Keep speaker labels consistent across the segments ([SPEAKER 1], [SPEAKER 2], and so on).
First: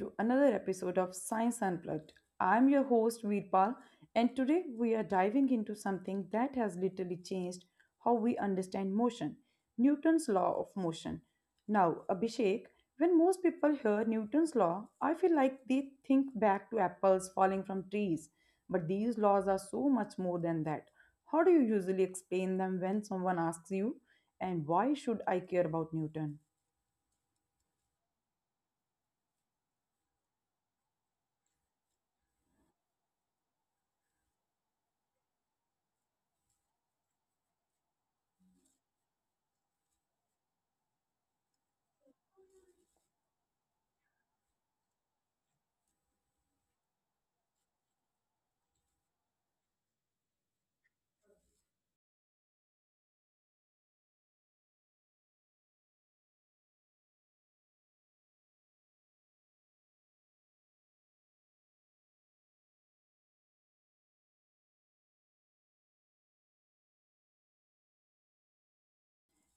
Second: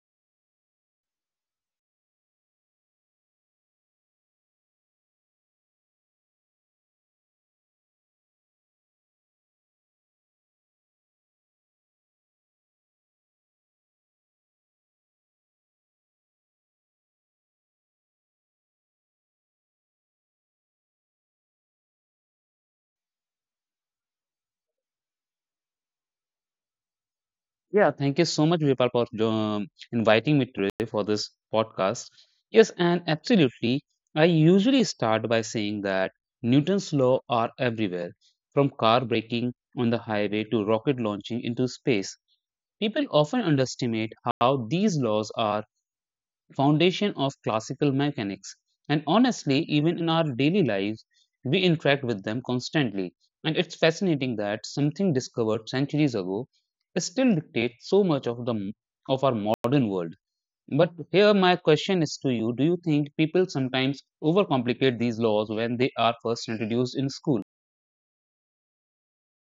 [SPEAKER 1] to another episode of Science Unplugged. I'm your host, Veerpal, and today we are diving into something that has literally changed how we understand motion. Newton's law of motion. Now, Abhishek, when most people hear Newton's law, I feel like they think back to apples falling from trees. But these laws are so much more than that. How do you usually explain them when someone asks you, and why should I care about Newton?
[SPEAKER 2] Yeah, thank you so much, Vipal, for inviting me today for this podcast. Yes, and absolutely. I usually start by saying that Newton's law are everywhere, from car braking on the highway to rocket launching into space. People often underestimate how these laws are foundation of classical mechanics. And honestly, even in our daily lives, we interact with them constantly. And it's fascinating that something discovered centuries ago still dictates so much of the of our modern world. But here my question is to you, do you think people sometimes overcomplicate these laws when they are first introduced in school?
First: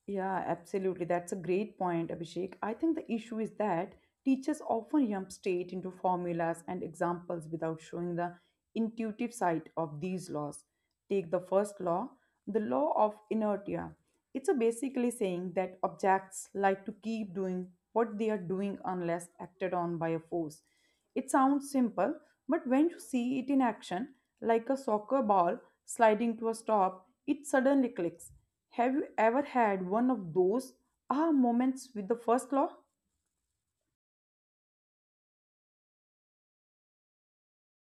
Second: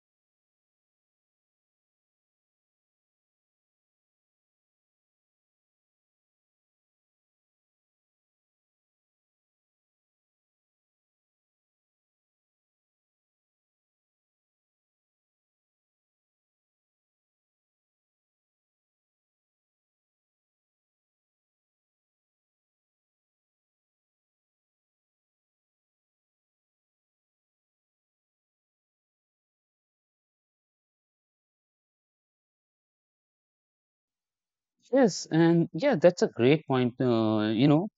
[SPEAKER 1] Yeah, absolutely. That's a great point, Abhishek. I think the issue is that teachers often jump straight into formulas and examples without showing the intuitive side of these laws. Take the first law, the law of inertia. It's a basically saying that objects like to keep doing what they are doing unless acted on by a force. It sounds simple, but when you see it in action, like a soccer ball sliding to a stop, it suddenly clicks. Have you ever had one of those aha moments with the first law?
[SPEAKER 2] Yes, and yeah, that's a great point. You know,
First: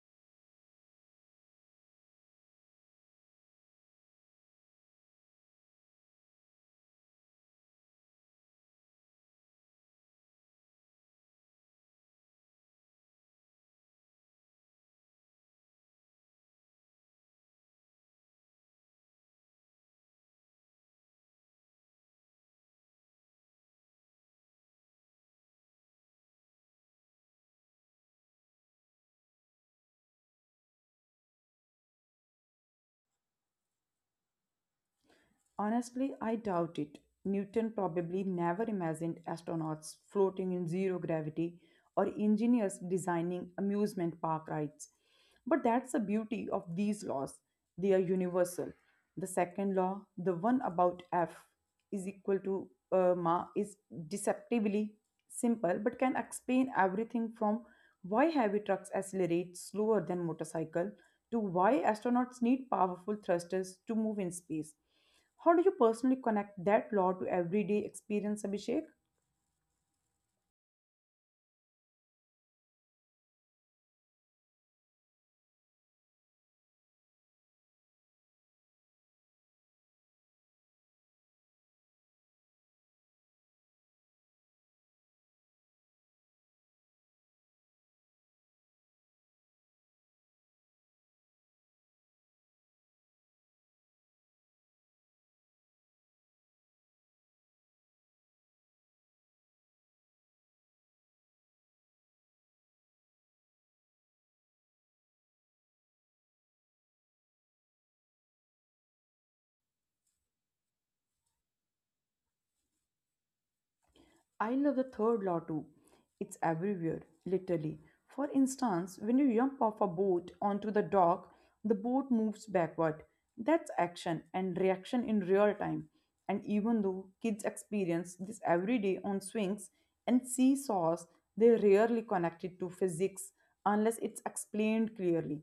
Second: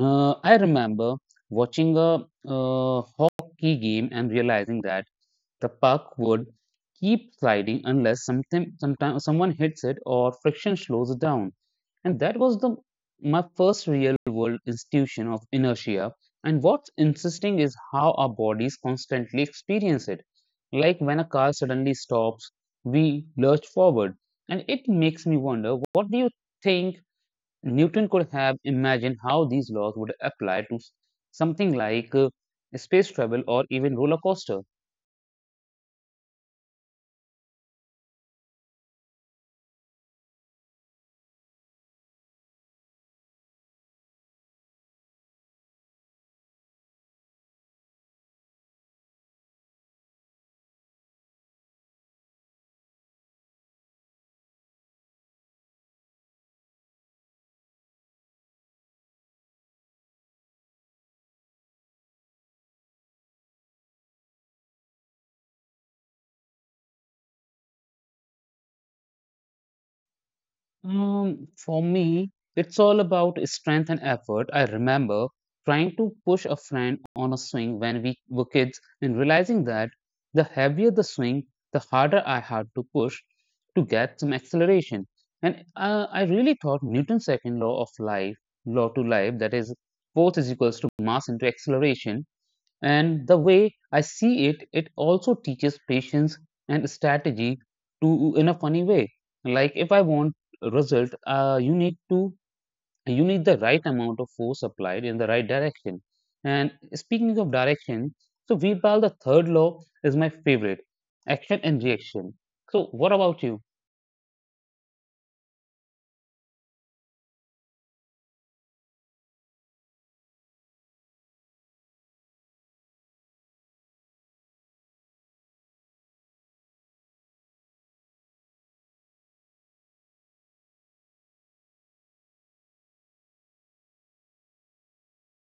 [SPEAKER 2] I remember watching a hockey game and realizing that the puck would keep sliding unless someone hits it or friction slows it down. And that was the my first real world institution of inertia. And what's interesting is how our bodies constantly experience it. Like when a car suddenly stops, we lurch forward. And it makes me wonder, what do you think? Newton could have imagined how these laws would apply to something like space travel or even roller coaster?
[SPEAKER 1] Honestly, I doubt it. Newton probably never imagined astronauts floating in zero gravity or engineers designing amusement park rides. But that's the beauty of these laws. They are universal. The second law, the one about F is equal to ma, is deceptively simple but can explain everything from why heavy trucks accelerate slower than motorcycle to why astronauts need powerful thrusters to move in space. How do you personally connect that law to everyday experience, Abhishek?
[SPEAKER 2] For me, it's all about strength and effort. I remember trying to push a friend on a swing when we were kids and realizing that the heavier the swing, the harder I had to push to get some acceleration. And I really thought Newton's second law of life, law to life, that is, force is equals to mass into acceleration, and the way I see it, it also teaches patience and strategy to in a funny way. Like if I want a result, you need the right amount of force applied in the right direction. And speaking of direction, so Veerpal, the third law is my favorite, action and reaction. So what about you?
[SPEAKER 1] I love the third law too. It's everywhere, literally. For instance, when you jump off a boat onto the dock, the boat moves backward. That's action and reaction in real time. And even though kids experience this every day on swings and seesaws, they rarely connect it to physics unless it's explained clearly.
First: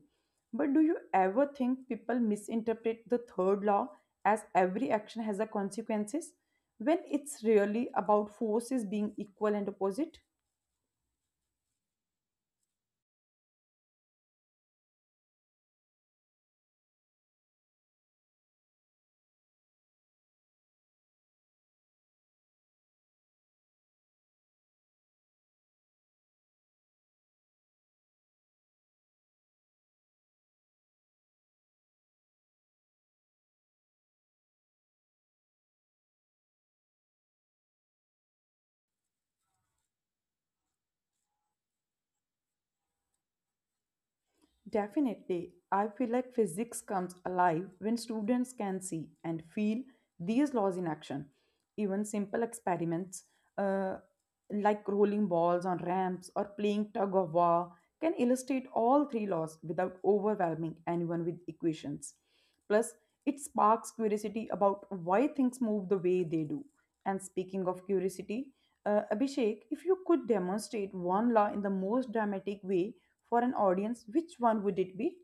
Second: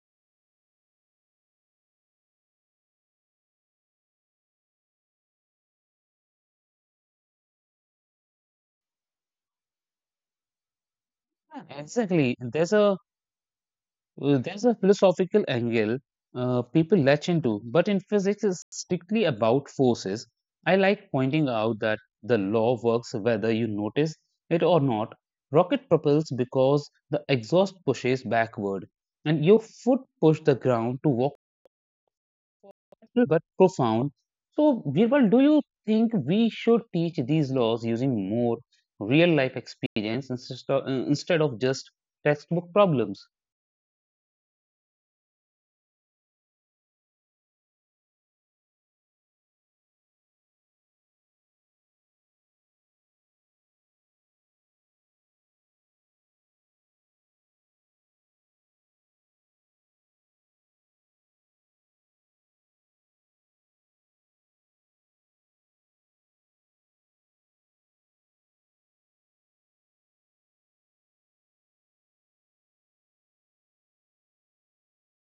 [SPEAKER 1] But do you ever think people misinterpret the third law as every action has a consequences, when it's really about forces being equal and opposite?
[SPEAKER 2] Yeah, exactly. There's a Well, there's a philosophical angle people latch into, but in physics, it's strictly about forces. I like pointing out that the law works whether you notice it or not. Rocket propels because the exhaust pushes backward, and your foot push the ground to walk, little but profound. So, Birbal, do you think we should teach these laws using more real life experience instead of instead of just textbook problems?
[SPEAKER 1] Definitely. I feel like physics comes alive when students can see and feel these laws in action. Even simple experiments uh, like rolling balls on ramps or playing tug of war can illustrate all three laws without overwhelming anyone with equations. Plus, it sparks curiosity about why things move the way they do. And speaking of curiosity, Abhishek, if you could demonstrate one law in the most dramatic way for an audience, which one would it be?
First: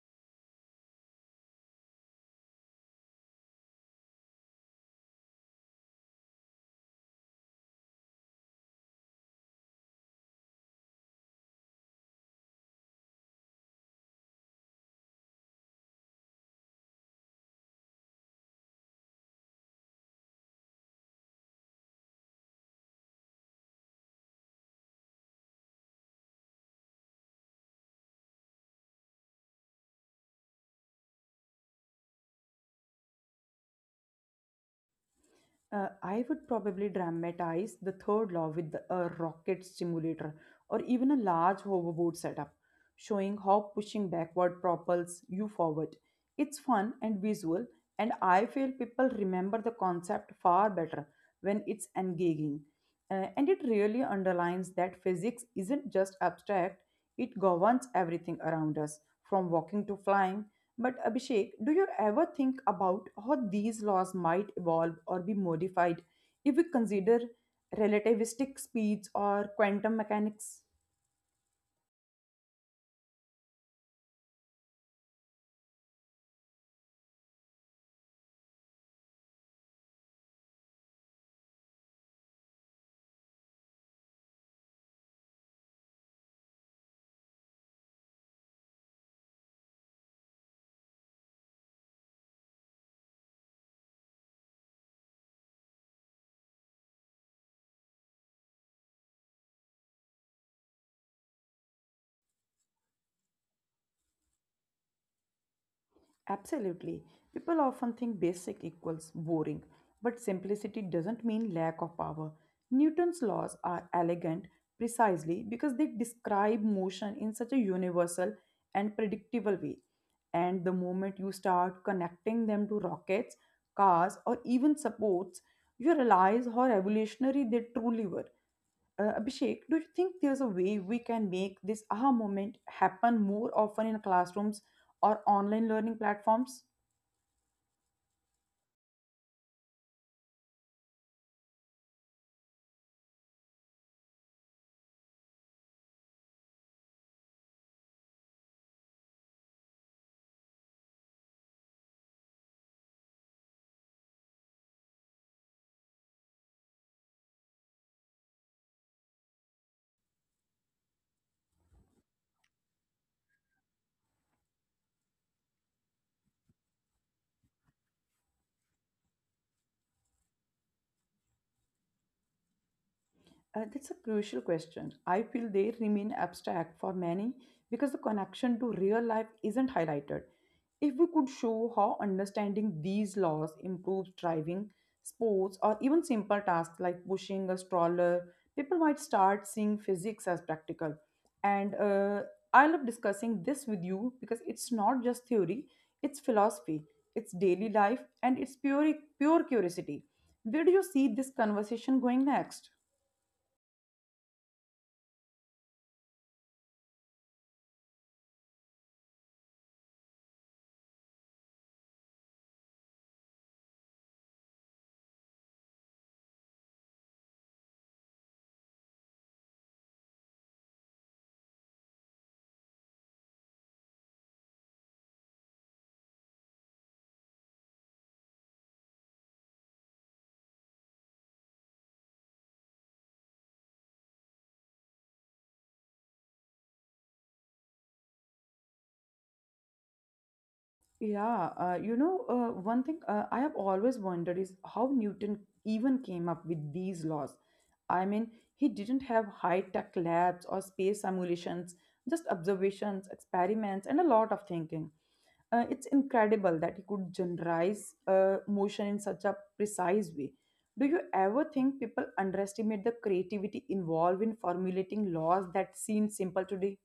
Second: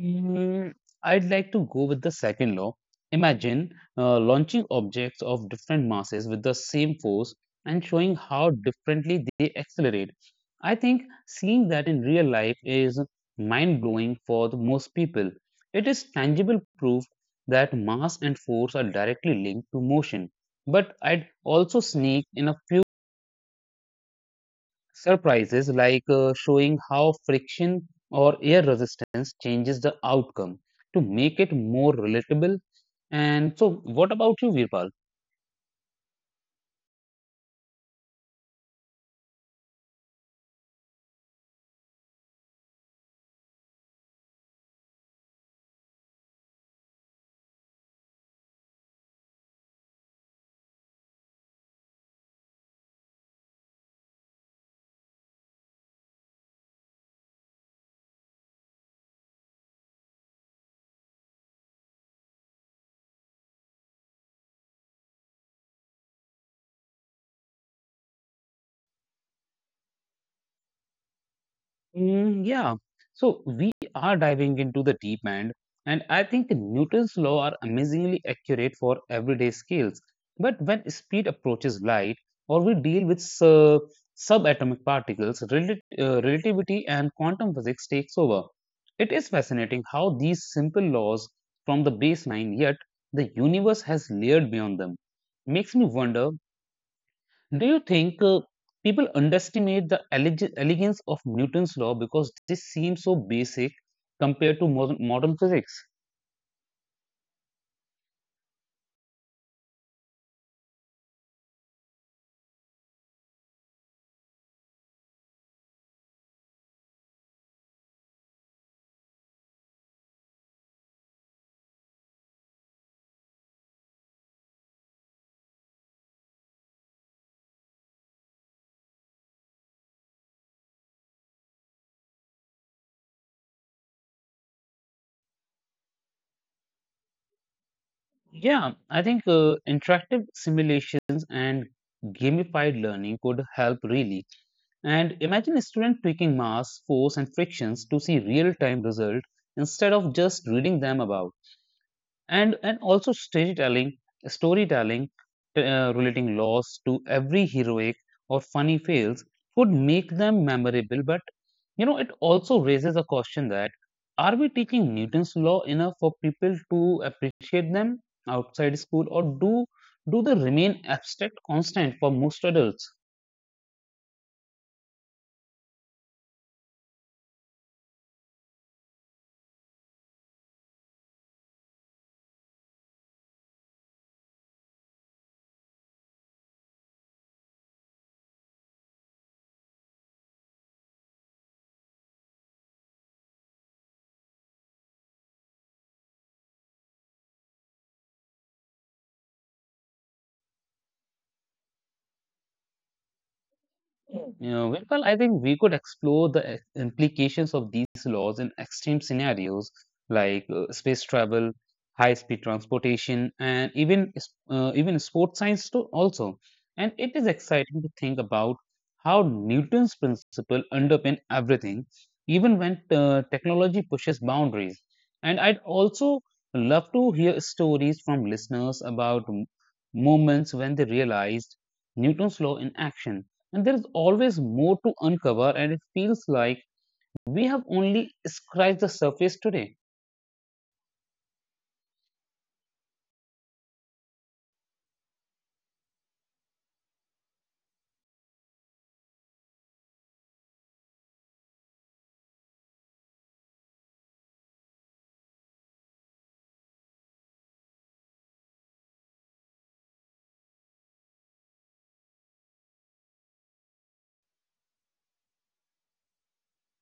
[SPEAKER 2] Mm, I'd like to go with the second law. Imagine launching objects of different masses with the same force and showing how differently they accelerate. I think seeing that in real life is mind blowing for the most people. It is tangible proof that mass and force are directly linked to motion. But I'd also sneak in a few surprises, like showing how friction or air resistance changes the outcome to make it more relatable. And so, what about you, Virpal?
[SPEAKER 1] I would probably dramatize the third law with a rocket simulator or even a large hoverboard setup, showing how pushing backward propels you forward. It's fun and visual, and I feel people remember the concept far better when it's engaging. And it really underlines that physics isn't just abstract, it governs everything around us, from walking to flying. But Abhishek, do you ever think about how these laws might evolve or be modified if we consider relativistic speeds or quantum mechanics?
[SPEAKER 2] Mm, yeah. So we are diving into the deep end, and I think Newton's law are amazingly accurate for everyday scales. But when speed approaches light, or we deal with subatomic particles, relativity and quantum physics takes over. It is fascinating how these simple laws from the baseline, yet the universe has layered beyond them. Makes me wonder, do you think people underestimate the elegance of Newton's law because this seems so basic compared to modern physics?
[SPEAKER 1] Absolutely. People often think basic equals boring, but simplicity doesn't mean lack of power. Newton's laws are elegant precisely because they describe motion in such a universal and predictable way. And the moment you start connecting them to rockets, cars, or even supports, you realize how revolutionary they truly were. Abhishek, do you think there's a way we can make this aha moment happen more often in classrooms or online learning platforms?
[SPEAKER 2] Yeah, I think interactive simulations and gamified learning could help really. And imagine a student tweaking mass, force, and frictions to see real time results instead of just reading them about. And also storytelling, relating loss to every heroic or funny fails would make them memorable. But you know, it also raises a question that are we teaching Newton's law enough for people to appreciate them outside school, or do they remain abstract constant for most adults?
[SPEAKER 1] That's a crucial question. I feel they remain abstract for many because the connection to real life isn't highlighted. If we could show how understanding these laws improves driving, sports, or even simple tasks like pushing a stroller, people might start seeing physics as practical. And I love discussing this with you because it's not just theory, it's philosophy, it's daily life, and it's pure curiosity. Where do you see this conversation going next?
[SPEAKER 2] Yeah, well, I think we could explore the implications of these laws in extreme scenarios like space travel, high-speed transportation, and even even sports science too also. And it is exciting to think about how Newton's principle underpin everything, even when technology pushes boundaries. And I'd also love to hear stories from listeners about moments when they realized Newton's law in action. And there is always more to uncover, and it feels like we have only scratched the surface today.
[SPEAKER 1] Yeah, one thing I have always wondered is how Newton even came up with these laws. I mean, he didn't have high-tech labs or space simulations, just observations, experiments, and a lot of thinking. It's incredible that he could generalize motion in such a precise way. Do you ever think people underestimate the creativity involved in formulating laws that seem simple today?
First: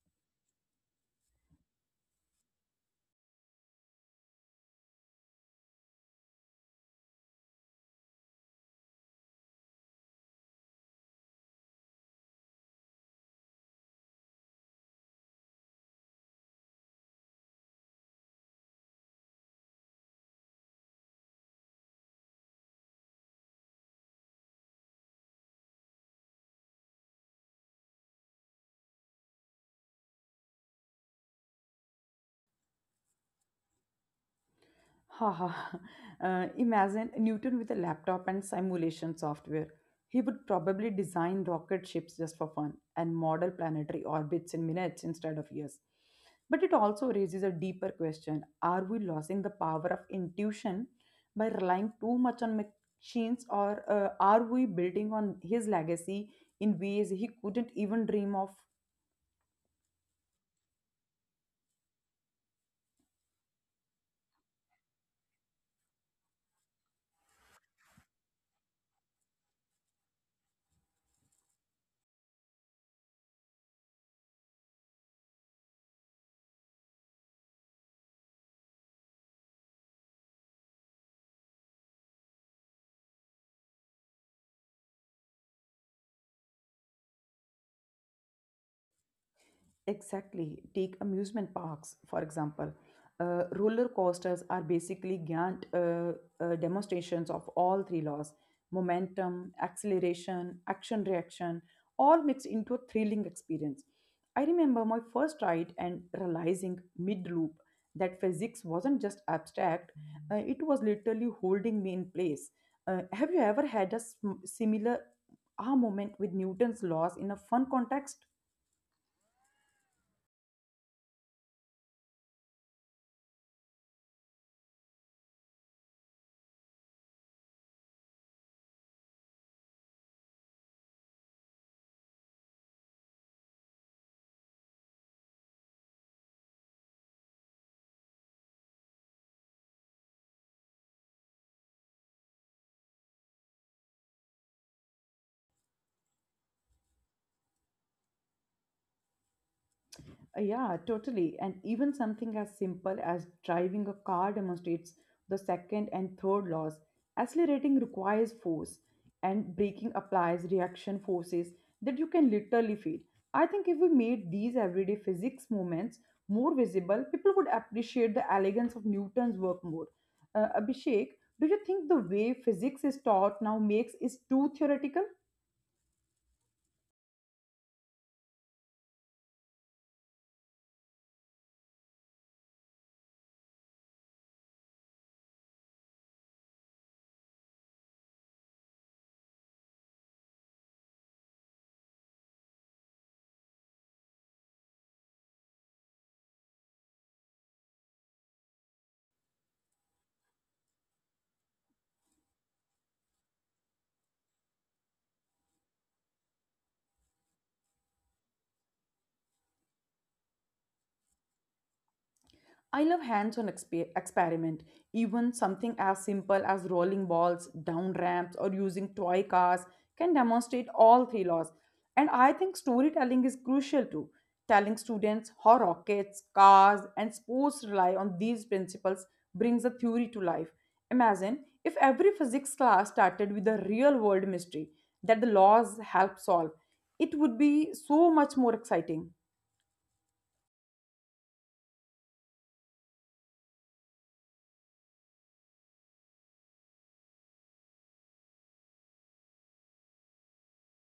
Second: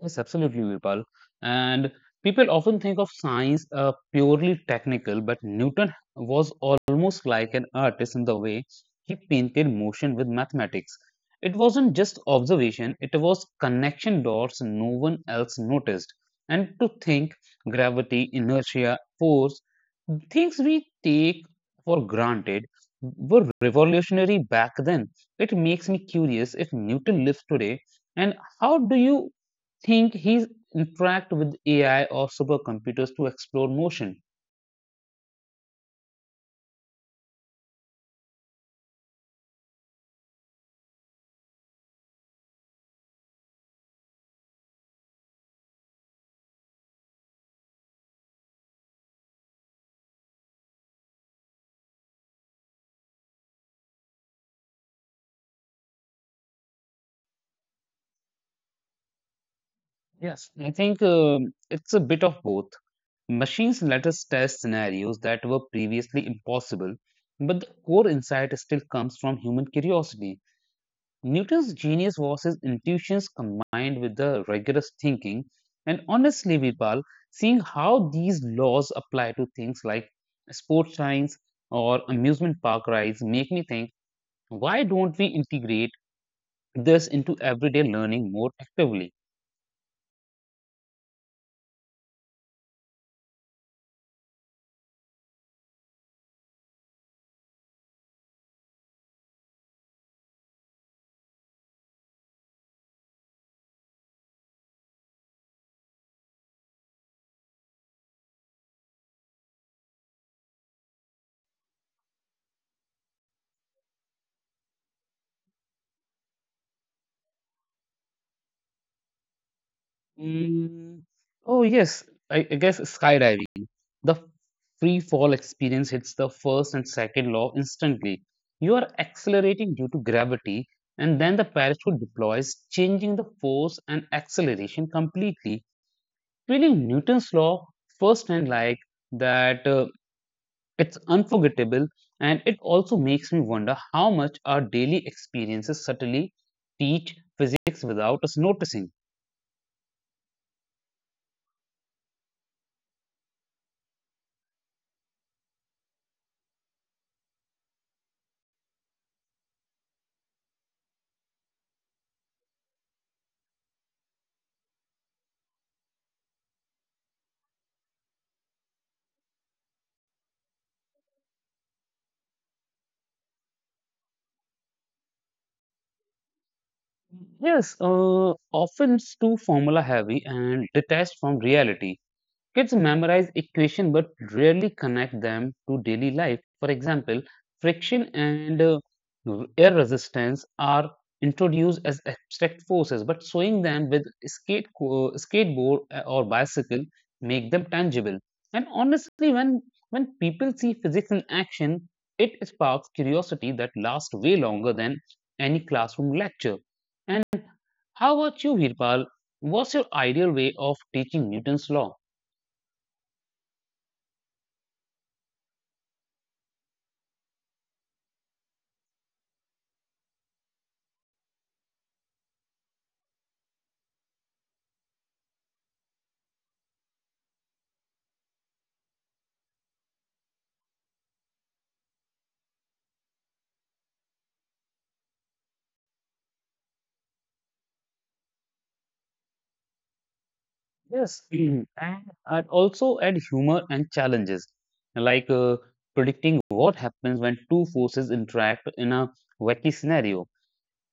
[SPEAKER 2] Yes, absolutely, Virpal. And people often think of science purely technical, but Newton was almost like an artist in the way he painted motion with mathematics. It wasn't just observation, it was connection dots no one else noticed. And to think, gravity, inertia, force, things we take for granted were revolutionary back then. It makes me curious, if Newton lives today, and how do you think he's interact with AI or supercomputers to explore motion?
[SPEAKER 1] Haha, imagine Newton with a laptop and simulation software. He would probably design rocket ships just for fun and model planetary orbits in minutes instead of years. But it also raises a deeper question. Are we losing the power of intuition by relying too much on machines, or are we building on his legacy in ways he couldn't even dream of?
[SPEAKER 2] Yes. I think it's a bit of both. Machines let us test scenarios that were previously impossible, but the core insight still comes from human curiosity. Newton's genius was his intuitions combined with the rigorous thinking. And honestly, Vipal, seeing how these laws apply to things like sports science or amusement park rides make me think, why don't we integrate this into everyday learning more actively.
[SPEAKER 1] Exactly. Take amusement parks, for example. Roller coasters are basically giant demonstrations of all three laws: momentum, acceleration, action reaction, all mixed into a thrilling experience. I remember my first ride and realizing mid loop that physics wasn't just abstract, it was literally holding me in place. Have you ever had a similar aha moment with Newton's laws in a fun context?
[SPEAKER 2] Mm, oh, yes, I guess skydiving. The free fall experience hits the first and second law instantly. You are accelerating due to gravity, and then the parachute deploys, changing the force and acceleration completely. Really, Newton's law first and like that. It's unforgettable, and it also makes me wonder how much our daily experiences subtly teach physics without us noticing.
[SPEAKER 1] Yeah, totally. And even something as simple as driving a car demonstrates the second and third laws. Accelerating requires force, and braking applies reaction forces that you can literally feel. I think if we made these everyday physics moments more visible, people would appreciate the elegance of Newton's work more. Abhishek, do you think the way physics is taught now makes is too theoretical?
[SPEAKER 2] Yes, often it's too formula heavy and detached from reality. Kids memorize equation but rarely connect them to daily life. For example, friction and air resistance are introduced as abstract forces, but showing them with skateboard or bicycle make them tangible. And honestly, when people see physics in action, it sparks curiosity that lasts way longer than any classroom lecture. And how about you, Virpal? What's your ideal way of teaching Newton's law?
[SPEAKER 1] I love hands on experiment. Even something as simple as rolling balls, down ramps, or using toy cars can demonstrate all three laws. And I think storytelling is crucial too. Telling students how rockets, cars, and sports rely on these principles brings the theory to life. Imagine if every physics class started with a real world mystery that the laws help solve, it would be so much more exciting.
[SPEAKER 2] Yes, mhm. And I'd also add humor and challenges, like predicting what happens when two forces interact in a wacky scenario.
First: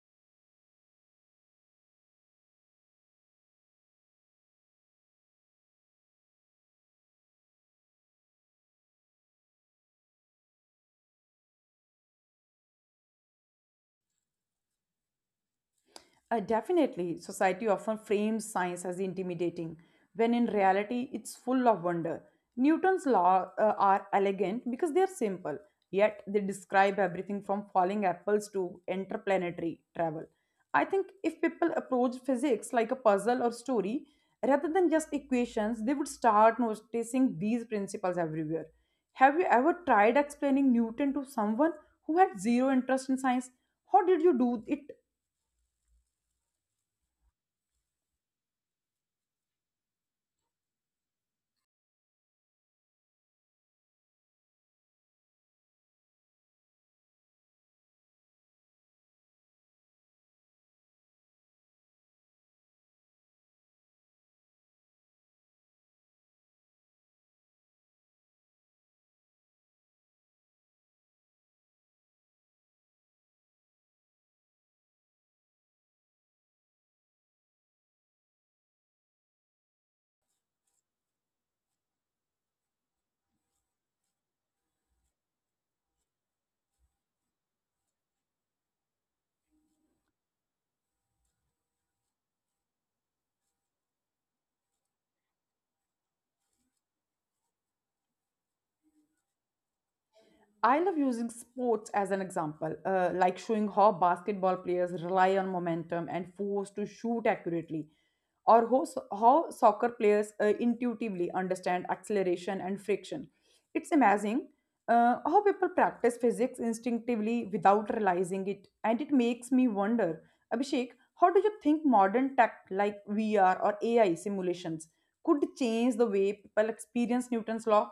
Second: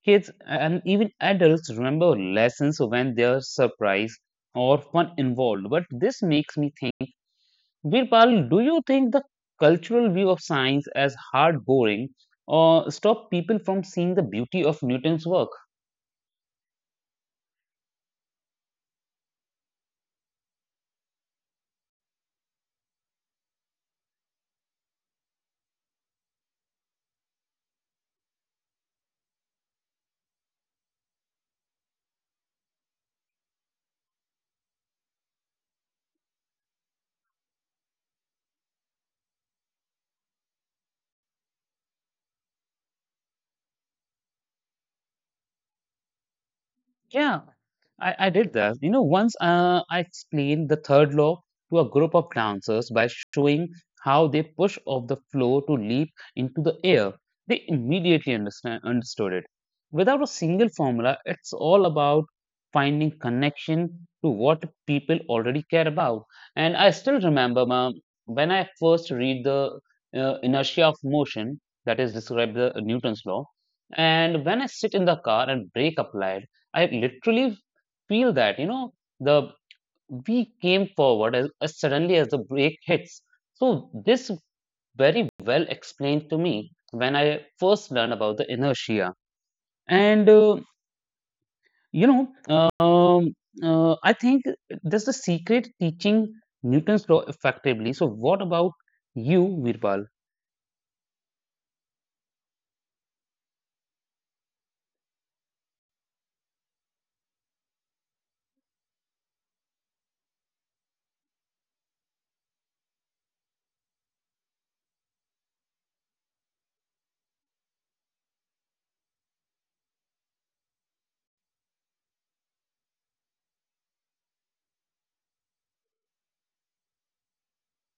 [SPEAKER 2] Kids and even adults remember lessons when there's surprise or fun involved. But this makes me think, Birpal, do you think the cultural view of science as hard boring or stop people from seeing the beauty of Newton's work?
[SPEAKER 1] Definitely, society often frames science as intimidating, when in reality, it's full of wonder. Newton's laws are elegant because they are simple, yet they describe everything from falling apples to interplanetary travel. I think if people approach physics like a puzzle or story, rather than just equations, they would start noticing these principles everywhere. Have you ever tried explaining Newton to someone who had zero interest in science? How did you do it?
[SPEAKER 2] Yeah, I did that. You know, once I explained the third law to a group of dancers by showing how they push off the floor to leap into the air. They immediately understood it. Without a single formula, it's all about finding connection to what people already care about. And I still remember ma'am, when I first read the inertia of motion that is described the Newton's law, and when I sit in the car and brake applied. I literally feel that, you know, the we came forward as suddenly as the break hits. So this very well explained to me when I first learned about the inertia. And you know, um, I think that's the secret teaching Newton's law effectively. So what about you, Virpal?
[SPEAKER 1] I love using sports as an example, like showing how basketball players rely on momentum and force to shoot accurately, or how soccer players intuitively understand acceleration and friction. It's amazing how people practice physics instinctively without realizing it, and it makes me wonder, Abhishek, how do you think modern tech like VR or AI simulations could change the way people experience Newton's law?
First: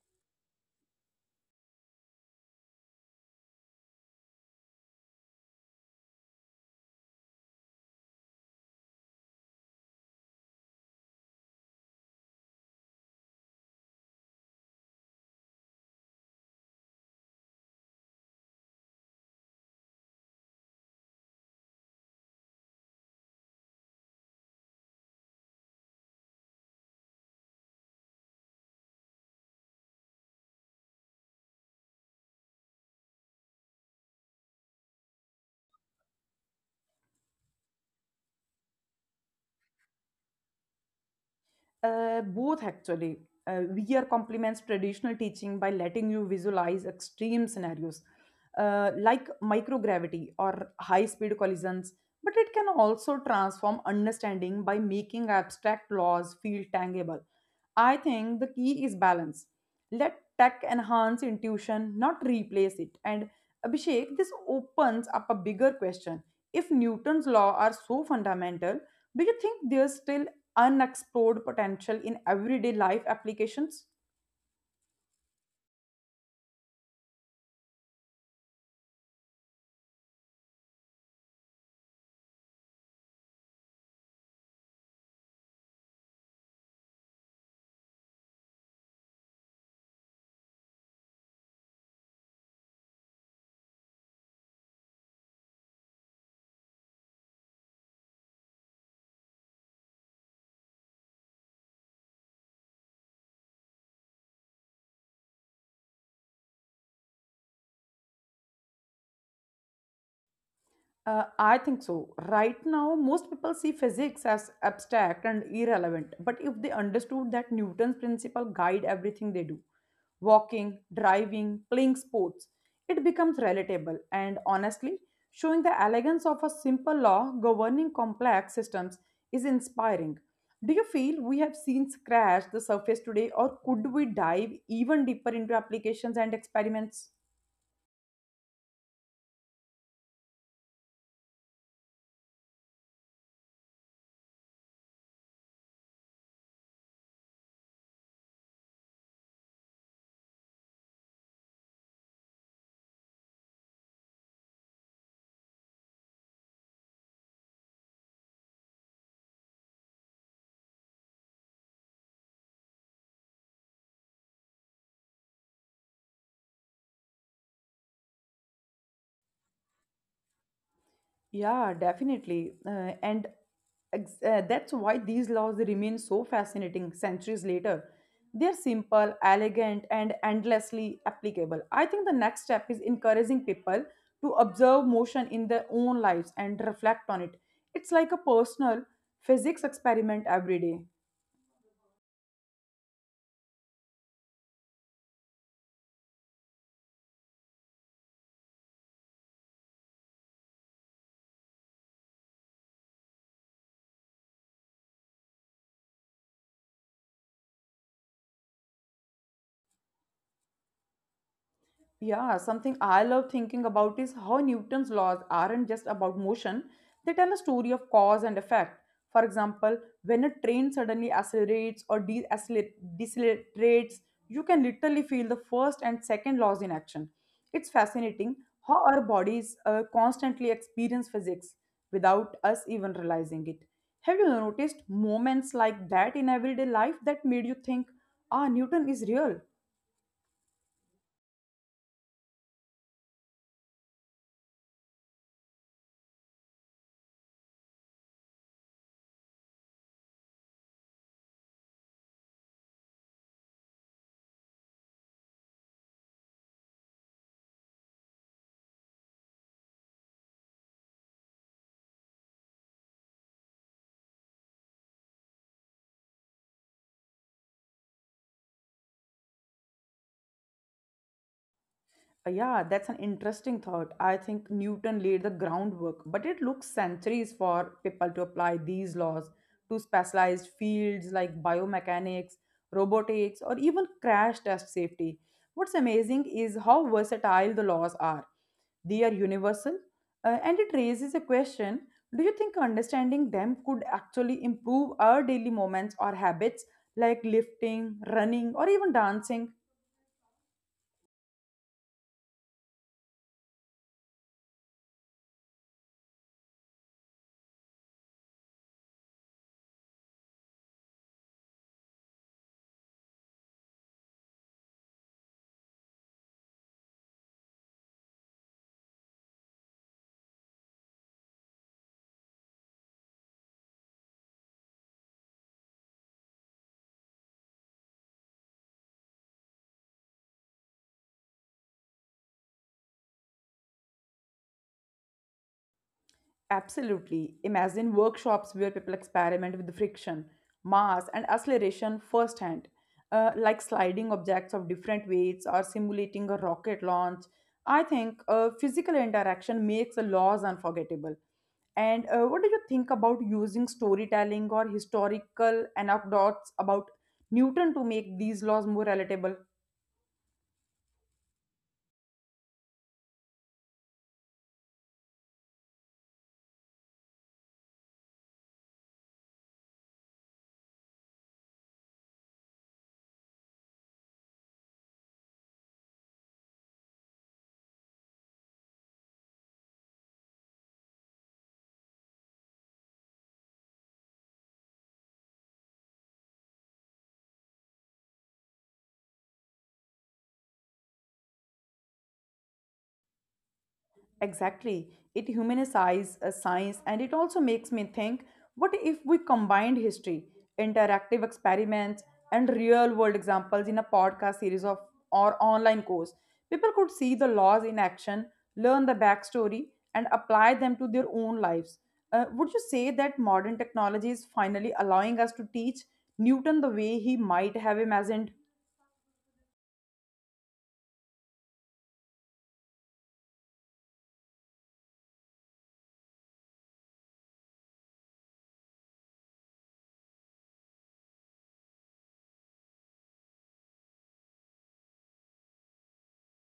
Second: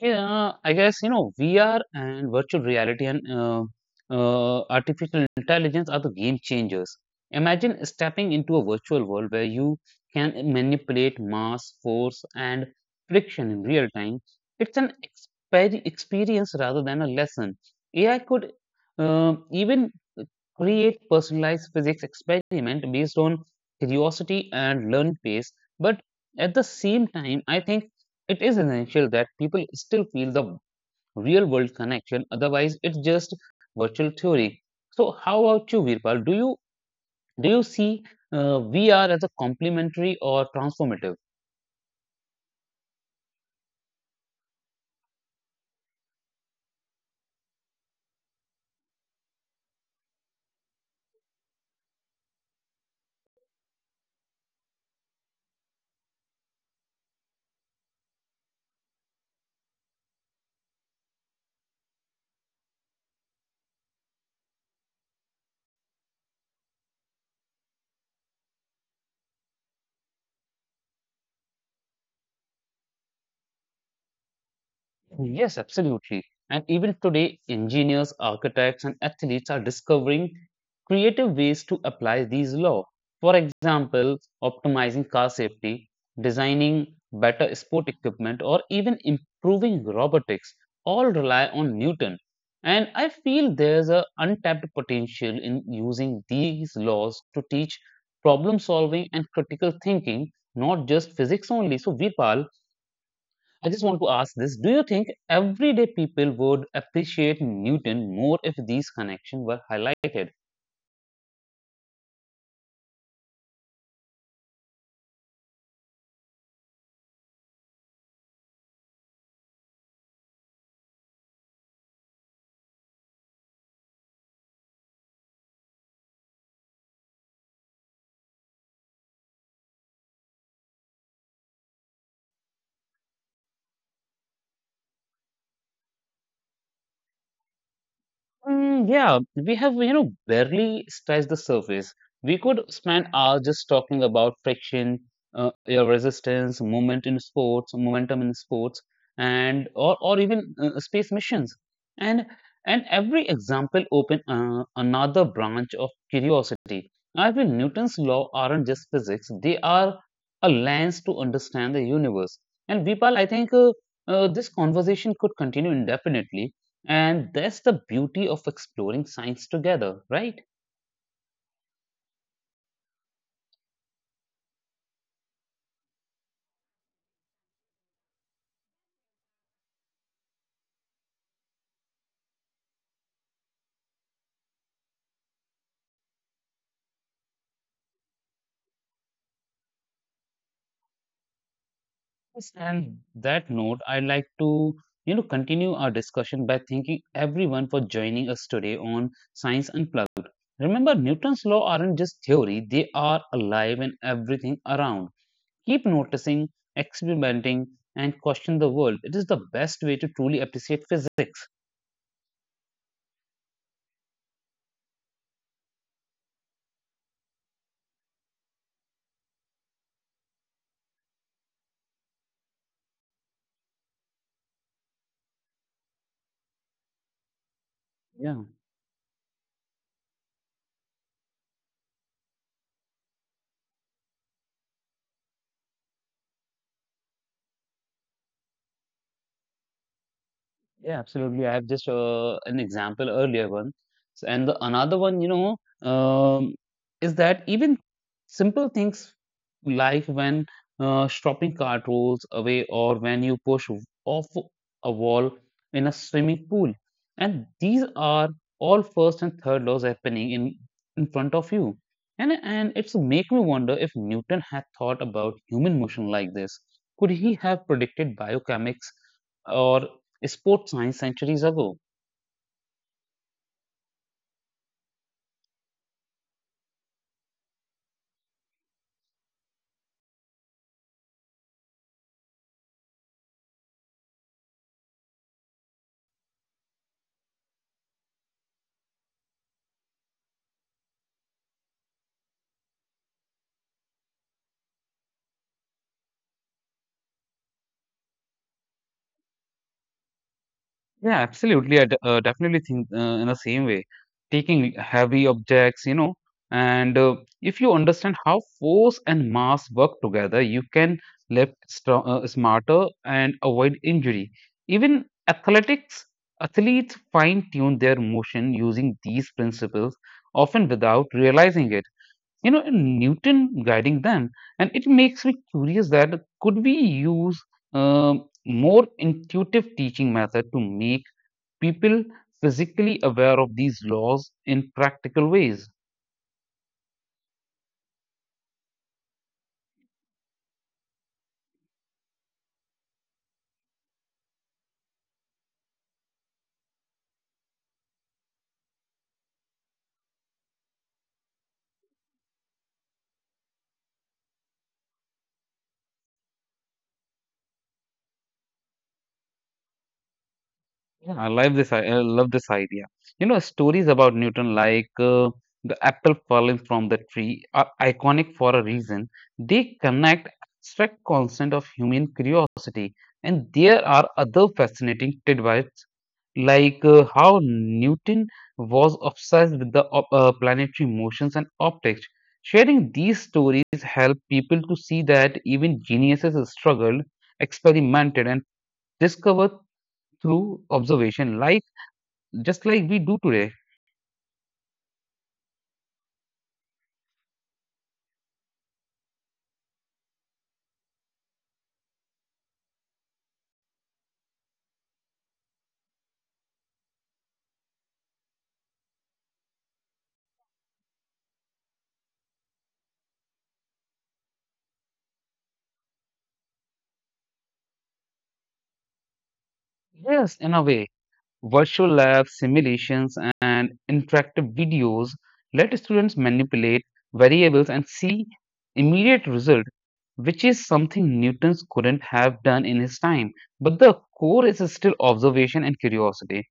[SPEAKER 2] Yeah, I guess you know, VR and virtual reality and artificial intelligence are the game changers. Imagine stepping into a virtual world where you can manipulate mass, force, and friction in real time. It's an experience rather than a lesson. AI could even create personalized physics experiment based on curiosity and learn pace. But at the same time, I think it is essential that people still feel the real world connection, otherwise, it's just virtual theory. So, how about you, Virpal? Do you see VR as a complementary or transformative?
[SPEAKER 1] Both actually. VR complements traditional teaching by letting you visualize extreme scenarios like microgravity or high speed collisions, but it can also transform understanding by making abstract laws feel tangible. I think the key is balance. Let tech enhance intuition, not replace it. And Abhishek, this opens up a bigger question. If Newton's law are so fundamental, do you think there's still unexplored potential in everyday life applications?
[SPEAKER 2] Yes, absolutely. And even today, engineers, architects, and athletes are discovering creative ways to apply these laws. For example, optimizing car safety, designing better sport equipment, or even improving robotics all rely on Newton. And I feel there's a untapped potential in using these laws to teach problem solving and critical thinking, not just physics only. So, Virpal, I just want to ask this. Do you think everyday people would appreciate Newton more if these connections were highlighted?
[SPEAKER 1] I think so. Right now, most people see physics as abstract and irrelevant, but if they understood that Newton's principle guide everything they do, walking, driving, playing sports, it becomes relatable and honestly, showing the elegance of a simple law governing complex systems is inspiring. Do you feel we have seen scratch the surface today, or could we dive even deeper into applications and experiments?
[SPEAKER 2] Mm, yeah, we have, you know, barely scratched the surface. We could spend hours just talking about friction, your resistance, movement in sports, momentum in sports, and or even space missions. And every example open another branch of curiosity. I feel Newton's law aren't just physics; they are a lens to understand the universe. And Vipal, I think this conversation could continue indefinitely, and that's the beauty of exploring science together, right?
[SPEAKER 1] Yeah, definitely. That's why these laws remain so fascinating centuries later. They're simple, elegant, and endlessly applicable. I think the next step is encouraging people to observe motion in their own lives and reflect on it. It's like a personal physics experiment every day.
[SPEAKER 2] Yes, and that note, I'd like to, you know, continue our discussion by thanking everyone for joining us today on Science Unplugged. Remember, Newton's law aren't just theory, they are alive in everything around. Keep noticing, experimenting, and question the world. It is the best way to truly appreciate physics.
[SPEAKER 1] Yeah, something I love thinking about is how Newton's laws aren't just about motion, they tell a story of cause and effect. For example, when a train suddenly decelerates, you can literally feel the first and second laws in action. It's fascinating
[SPEAKER 2] Yeah.
[SPEAKER 1] how our bodies constantly experience physics without us even realizing it. Have you noticed moments like that in everyday life that made you think, ah, Newton is real?
[SPEAKER 2] Yeah, absolutely. I have just an example earlier one, and the another one, um, is that even simple things like when shopping cart rolls away or when you push off a wall in a swimming pool, and these are all first and third laws happening in front of you, and it's make me wonder if Newton had thought about human motion like this, could he have predicted biochemics or sports science centuries ago?
[SPEAKER 1] Yeah, that's an interesting thought. I think Newton laid the groundwork, but it looks centuries for people to apply these laws to specialized fields like biomechanics, robotics, or even crash test safety. What's amazing is how versatile the laws are. They are universal, and it raises a question: do you think understanding them could actually improve our daily moments or habits like lifting, running, or even dancing?
[SPEAKER 2] Yeah, absolutely. Definitely think in the same way. Taking heavy objects, you know, and if you understand how force and mass work together, you can lift strong, smarter, and avoid injury. Even athletics, athletes fine tune their motion using these principles, often without realizing it. You know, and Newton guiding them. And it makes me curious that could we use more intuitive teaching method to make people physically aware of these laws in practical ways?
[SPEAKER 1] Absolutely. Imagine workshops where people experiment with friction, mass, and acceleration firsthand, like sliding objects of different weights or simulating a rocket launch. I think physical interaction makes the laws unforgettable. And what do you think about using storytelling or historical anecdotes about Newton to make these laws more relatable?
[SPEAKER 2] Yeah, I love this. I love this idea. You know, stories about Newton, like the apple falling from the tree, are iconic for a reason. They connect abstract constant of human curiosity, and there are other fascinating tidbits like how Newton was obsessed with the planetary motions and optics. Sharing these stories help people to see that even geniuses struggled, experimented, and discovered through observation, just like we do today.
[SPEAKER 1] Exactly. It humanizes a science and it also makes me think, what if we combined history, interactive experiments, and real world examples in a podcast series of or online course? People could see the laws in action, learn the backstory, and apply them to their own lives. Would you say that modern technology is finally allowing us to teach Newton the way he might have imagined?
[SPEAKER 2] Yes, in a way. Virtual labs, simulations, and interactive videos let students manipulate variables and see immediate result, which is something Newton's couldn't have done in his time. But the core is still observation and curiosity.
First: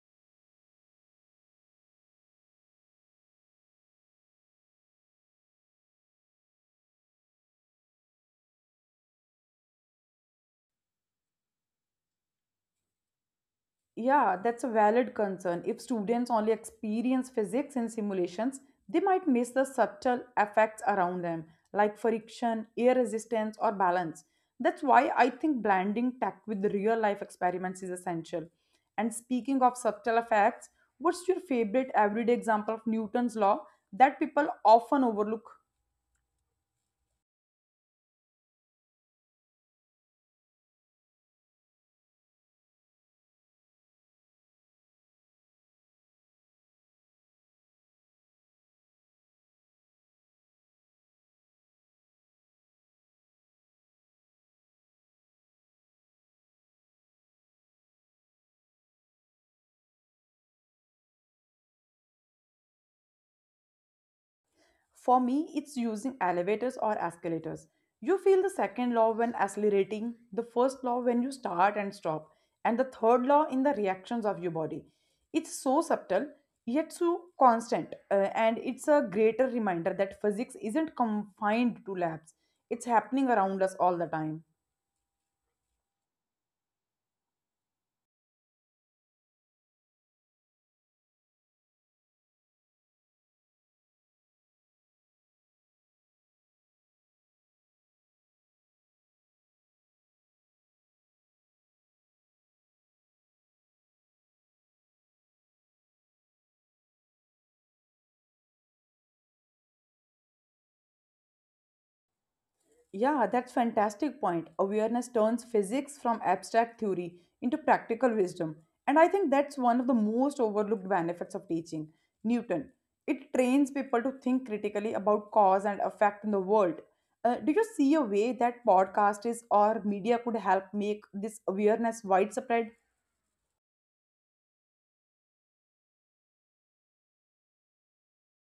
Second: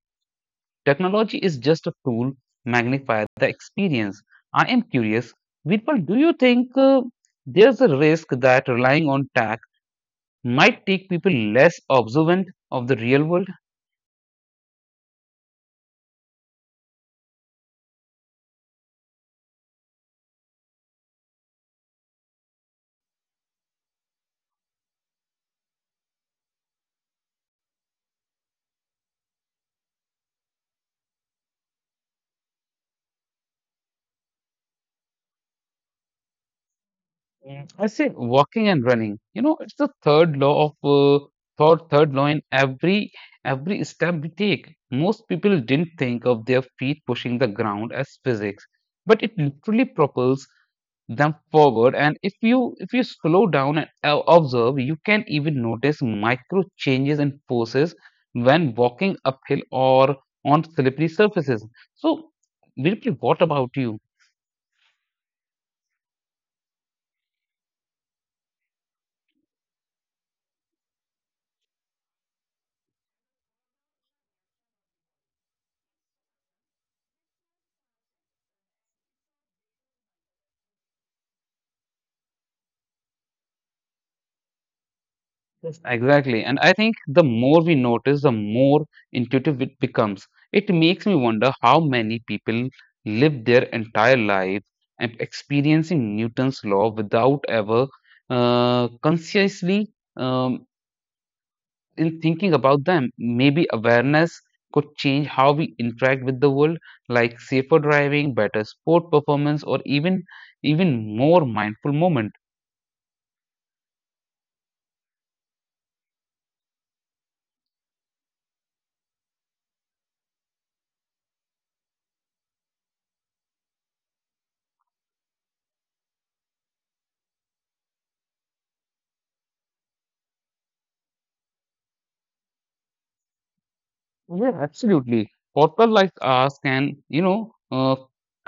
[SPEAKER 2] Technology is just a tool magnify the experience. I am curious, Virpal, do you think there's a risk that relying on tech might take people less observant of the real world?
[SPEAKER 1] Yeah, that's a valid concern. If students only experience physics in simulations, they might miss the subtle effects around them, like friction, air resistance, or balance. That's why I think blending tech with real life experiments is essential. And speaking of subtle effects, what's your favorite everyday example of Newton's law that people often overlook?
[SPEAKER 2] Mm, I say walking and running. You know, it's the third law of third law in every step we take. Most people didn't think of their feet pushing the ground as physics, but it literally propels them forward. And if you slow down and observe, you can even notice micro changes in forces when walking uphill or on slippery surfaces. So, Virpal, what about you?
[SPEAKER 1] For me, it's using elevators or escalators. You feel the second law when accelerating, the first law when you start and stop, and the third law in the reactions of your body. It's so subtle, yet so constant, and it's a greater reminder that physics isn't confined to labs, it's happening around us all the time.
[SPEAKER 2] Yes, exactly. And I think the more we notice, the more intuitive it becomes. It makes me wonder how many people live their entire life and experiencing Newton's law without ever consciously um, in thinking about them. Maybe awareness could change how we interact with the world, like safer driving, better sport performance, or even more mindful moments.
[SPEAKER 1] Yeah, that's fantastic point. Awareness turns physics from abstract theory into practical wisdom. And I think that's one of the most overlooked benefits of teaching Newton. It trains people to think critically about cause and effect in the world. Do you see a way that podcast is or media could help make this awareness widespread?
[SPEAKER 2] Yeah, absolutely. People like us can, you know,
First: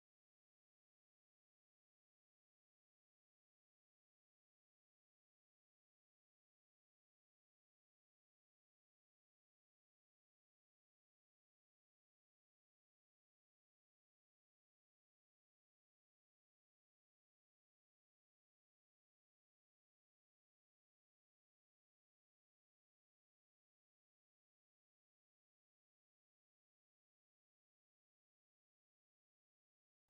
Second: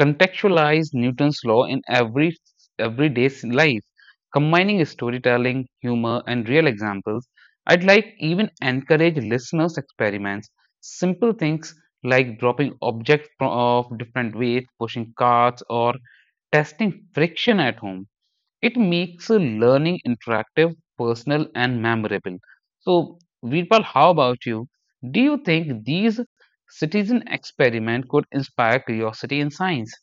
[SPEAKER 2] contextualize Newton's law in everyday's life, combining storytelling, humor, and real examples. I'd like even encourage listeners experiments, simple things like dropping objects of different weight, pushing carts, or testing friction at home. It makes learning interactive, personal, and memorable. So, Veerpal, how about you? Do you think these citizen experiment could inspire curiosity in science?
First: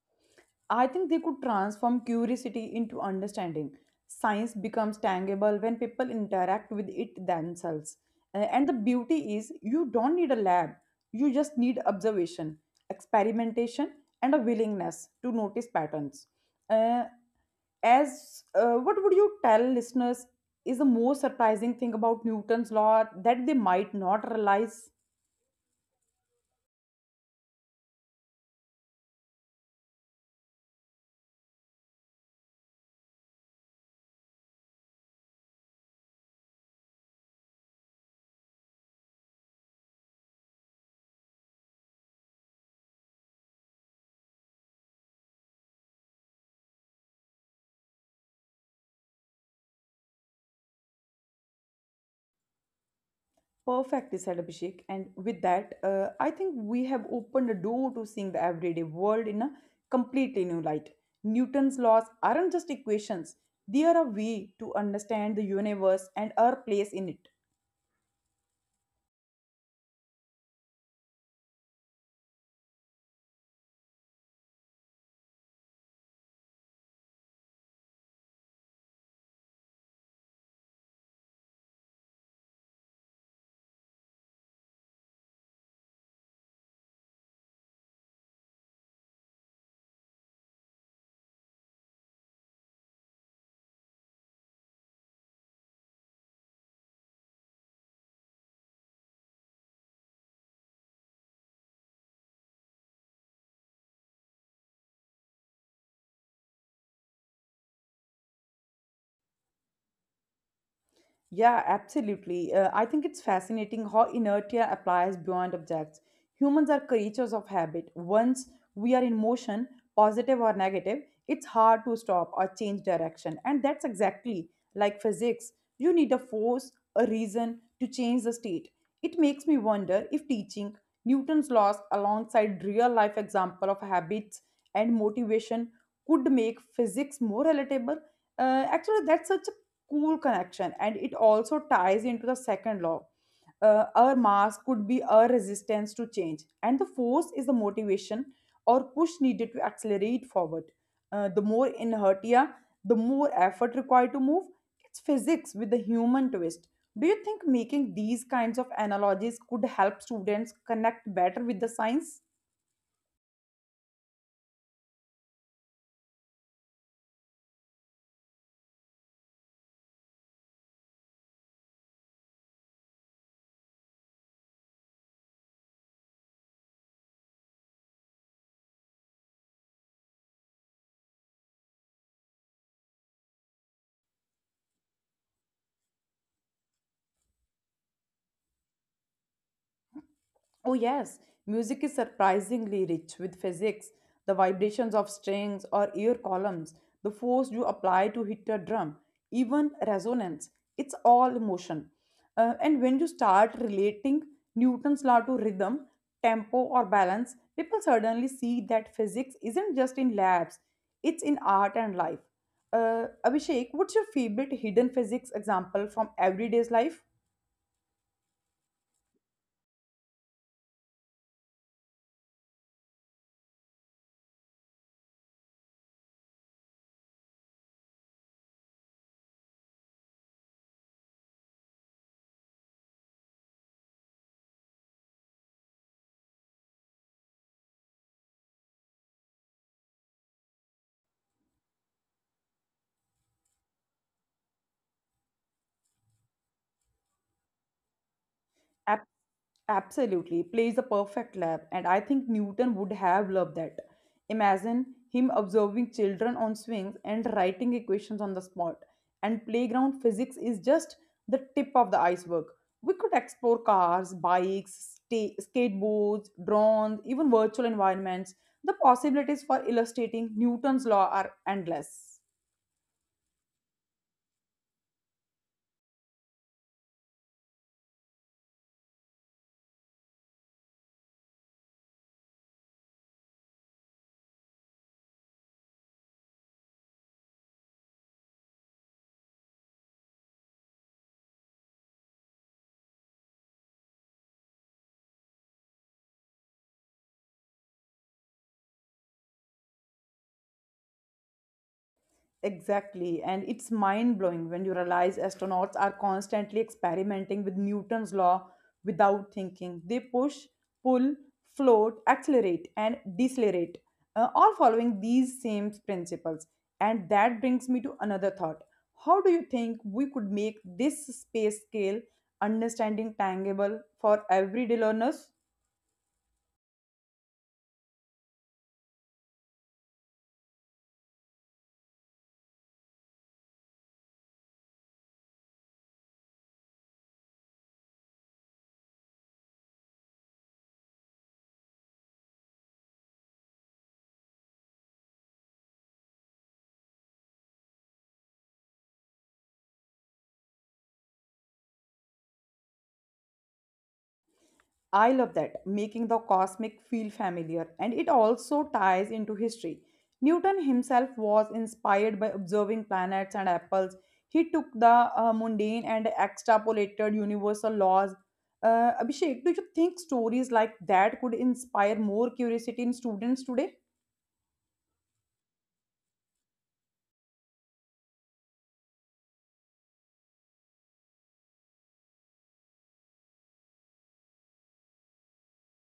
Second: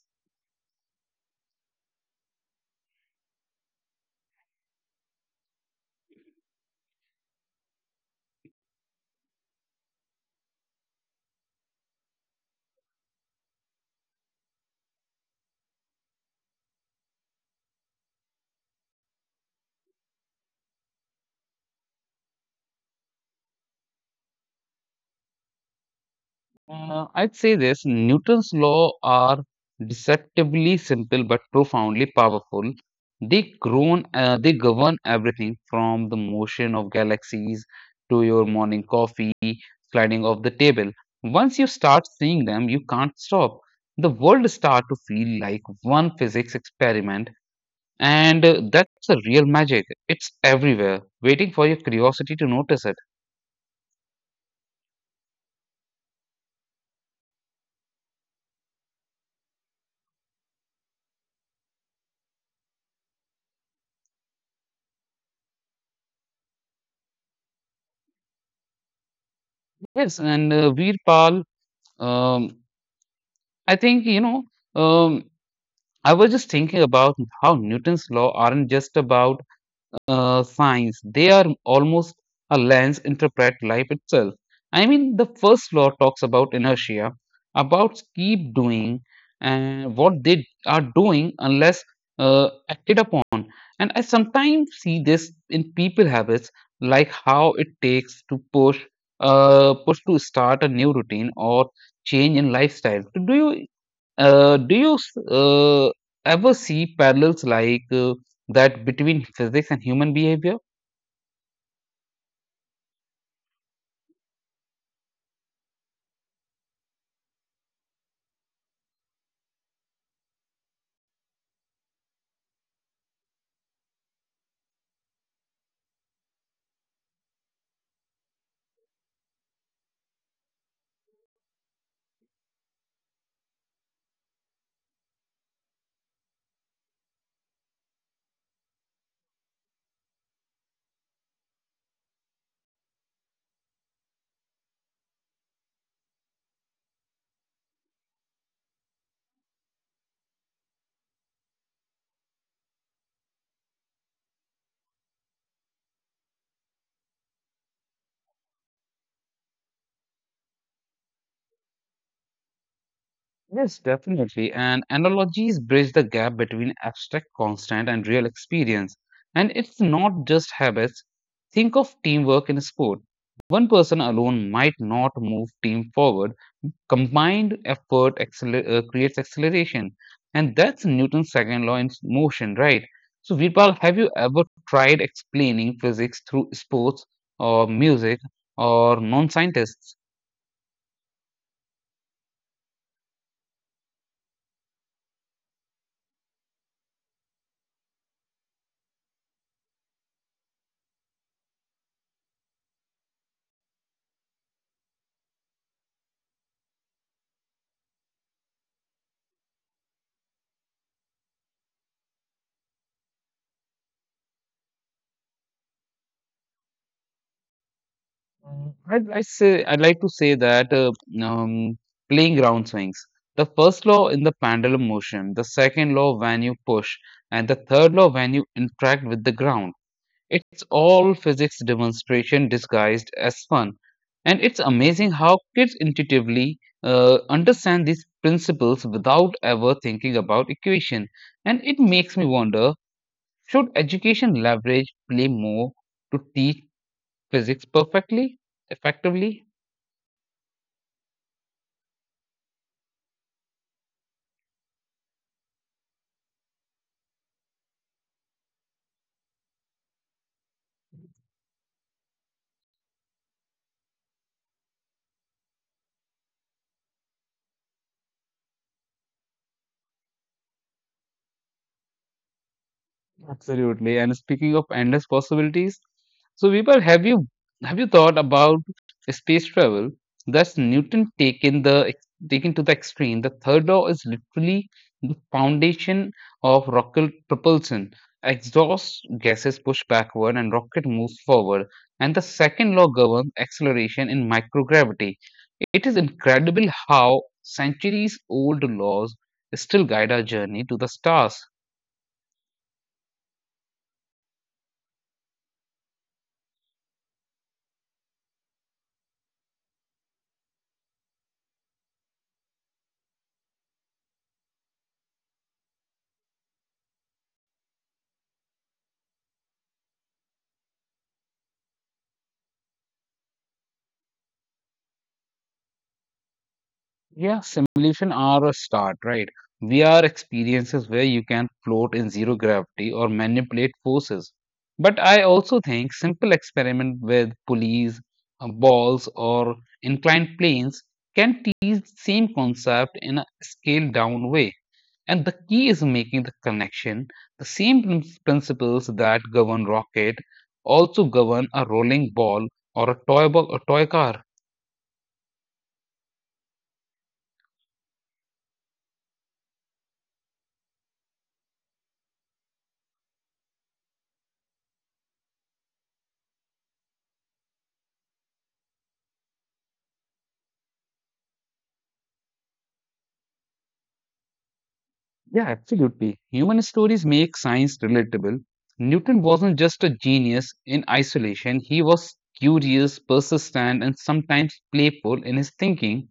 [SPEAKER 1] I think they could transform curiosity into understanding. Science becomes tangible when people interact with it themselves. And the beauty is, you don't need a lab, you just need observation, experimentation, and a willingness to notice patterns. Uh, as What would you tell listeners is the most surprising thing about Newton's law that they might not realize?
[SPEAKER 2] I'd say this Newton's law are deceptively simple but profoundly powerful. They govern everything from the motion of galaxies to your morning coffee, sliding off the table. Once you start seeing them, you can't stop. The world start to feel like one physics experiment, and that's a real magic. It's everywhere, waiting for your curiosity to notice it.
[SPEAKER 1] Perfectly said, Abhishek. And with that, I think we have opened a door to seeing the everyday world in a completely new light. Newton's laws aren't just equations, they are a way to understand the universe and our place in it.
[SPEAKER 2] Yes, and Veerpal. Um, I think, um, I was just thinking about how Newton's law aren't just about science, they are almost a lens interpret life itself. I mean, the first law talks about inertia, about keep doing and what they are doing unless acted upon. And I sometimes see this in people habits, like how it takes to push, push to start a new routine or change in lifestyle. Do you uh, do you s- uh, ever see parallels like that between physics and human behavior?
[SPEAKER 1] Yeah, absolutely. I think it's fascinating how inertia applies beyond objects. Humans are creatures of habit. Once we are in motion, positive or negative, it's hard to stop or change direction. And that's exactly like physics. You need a force, a reason to change the state. It makes me wonder if teaching Newton's laws alongside real life example of habits and motivation could make physics more relatable. Actually, that's such cool connection, and it also ties into the second law. Our mass could be our resistance to change, and the force is the motivation or push needed to accelerate forward. The more inertia, the more effort required to move. It's physics with the human twist. Do you think making these kinds of analogies could help students connect better with the science?
[SPEAKER 2] Yes, definitely. And analogies bridge the gap between abstract constant and real experience. And it's not just habits. Think of teamwork in a sport. One person alone might not move team forward, combined effort creates acceleration, and that's Newton's second law in motion, right? So, Virpal, have you ever tried explaining physics through sports or music or non-scientists?
[SPEAKER 1] Oh, yes, music is surprisingly rich with physics, the vibrations of strings or ear columns, the force you apply to hit a drum, even resonance. It's all motion. And when you start relating Newton's law to rhythm, tempo, or balance, people suddenly see that physics isn't just in labs, it's in art and life. Abhishek, what's your favorite hidden physics example from everyday's life?
[SPEAKER 2] Mm, I'd, I say I'd like to say that um, playing ground swings. The first law in the pendulum motion, the second law when you push, and the third law when you interact with the ground. It's all physics demonstration disguised as fun. And it's amazing how kids intuitively understand these principles without ever thinking about equation. And it makes me wonder, should education leverage play more to teach physics perfectly,
[SPEAKER 1] Ab-
[SPEAKER 2] effectively?
[SPEAKER 1] absolutely, plays a perfect lab, and I think Newton would have loved that. Imagine him observing children on swings and writing equations on the spot. And playground physics is just the tip of the iceberg. We could explore cars, bikes, skateboards, drones, even virtual environments. The possibilities for illustrating Newton's law are endless.
[SPEAKER 2] Absolutely. And speaking of endless possibilities, so Vipul, have you thought about space travel? That's Newton taken to the extreme. The third law is literally the foundation of rocket propulsion. Exhaust gases push backward and rocket moves forward. And the second law governs acceleration in microgravity. It is incredible how centuries old laws still guide our journey to the stars.
[SPEAKER 1] Exactly, and it's mind blowing when you realize astronauts are constantly experimenting with Newton's law without thinking. They push, pull, float, accelerate, and decelerate, all following these same principles. And that brings me to another thought. How do you think we could make this space scale understanding tangible for everyday learners?
[SPEAKER 2] Yeah, simulation are a start, right? VR experiences where you can float in zero gravity or manipulate forces. But I also think simple experiment with pulleys, balls, or inclined planes can teach same concept in a scaled down way. And the key is making the connection. The same principles that govern rocket also govern a rolling ball or a toy car.
[SPEAKER 1] I love that, making the cosmic feel familiar, and it also ties into history. Newton himself was inspired by observing planets and apples. He took the mundane and extrapolated universal laws. Abhishek, do you think stories like that could inspire more curiosity in students today?
[SPEAKER 2] Yeah, absolutely. Human stories make science relatable. Newton wasn't just a genius in isolation, he was curious, persistent, and sometimes playful in his thinking.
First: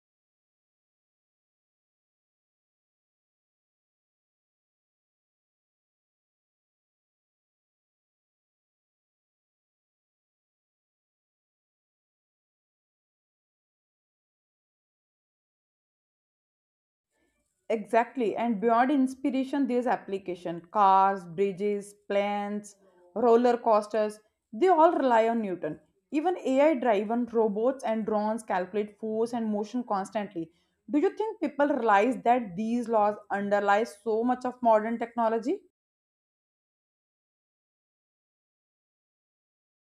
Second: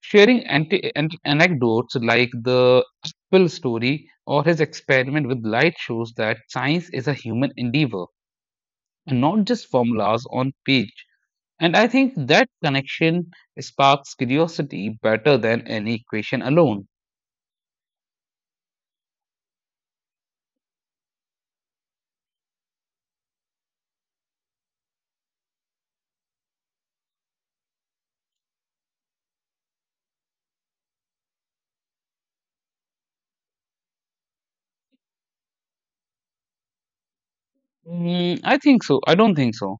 [SPEAKER 2] Sharing anecdotes like the apple story or his experiment with light shows that science is a human endeavor and not just formulas on page. And I think that connection sparks curiosity better than any equation alone.
[SPEAKER 1] Exactly. And beyond inspiration, there's application. Cars, bridges, planes, roller coasters, they all rely on Newton. Even AI driven robots and drones calculate force and motion constantly. Do you think people realize that these laws underlie so much of modern technology?
[SPEAKER 2] Mm, I think so. I don't think so.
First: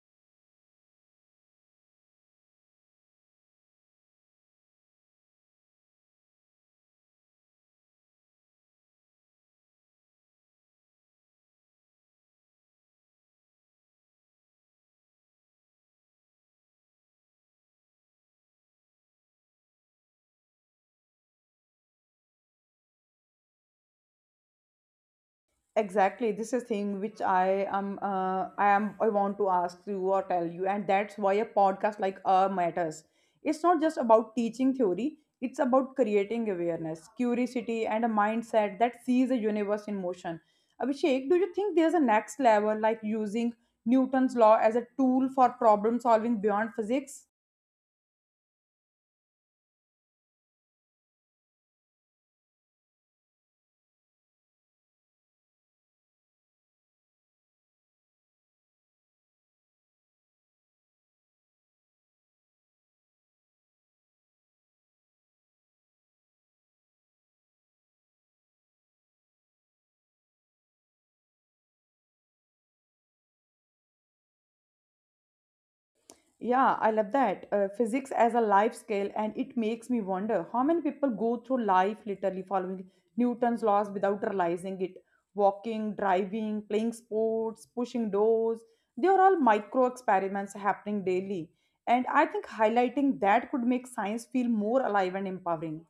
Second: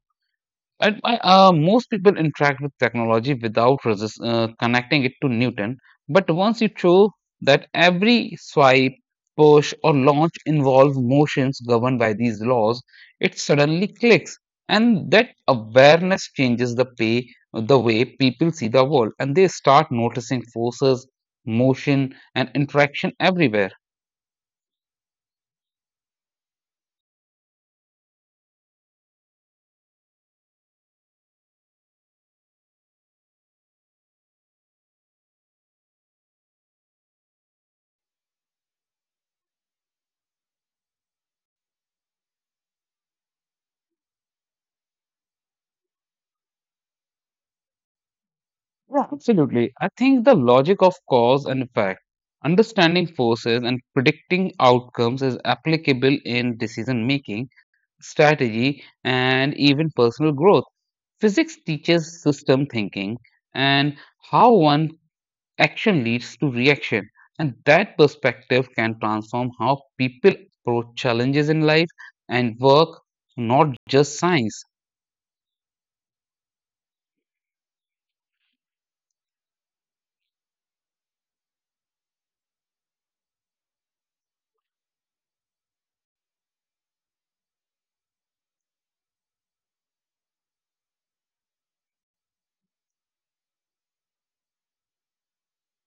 [SPEAKER 2] And I, most people interact with technology without connecting it to Newton. But once you show that every swipe, push, or launch involves motions governed by these laws, it suddenly clicks. And that awareness changes the way people see the world. And they start noticing forces, motion, and interaction everywhere.
[SPEAKER 1] Exactly, this is thing which I want to ask you or tell you, and that's why a podcast like matters. It's not just about teaching theory, it's about creating awareness, curiosity, and a mindset that sees the universe in motion. Abhishek, do you think there's a next level, like using Newton's law as a tool for problem solving beyond physics?
[SPEAKER 2] Yeah, absolutely. I think the logic of cause and effect, understanding forces and predicting outcomes is applicable in decision making, strategy, and even personal growth. Physics teaches system thinking and how one action leads to reaction. And that perspective can transform how people approach challenges in life and work, not just science.
[SPEAKER 1] Yeah, I love that. Physics as a life scale, and it makes me wonder how many people go through life literally following Newton's laws without realizing it. Walking, driving, playing sports, pushing doors. They are all micro experiments happening daily. And I think highlighting that could make science feel more alive and empowering.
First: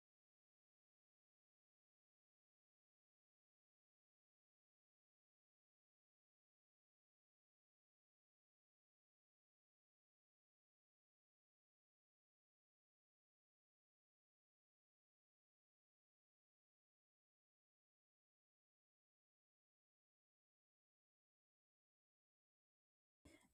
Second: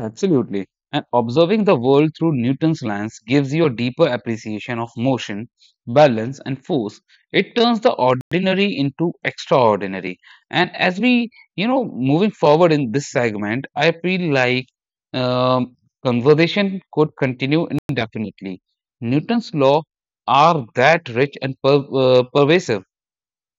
[SPEAKER 2] Absolutely. And observing the world through Newton's lens gives you a deeper appreciation of motion, balance, and force. It turns the ordinary into extraordinary. And as we, you know, moving forward in this segment, I feel like um, conversation could continue indefinitely. Newton's law are that rich and pervasive.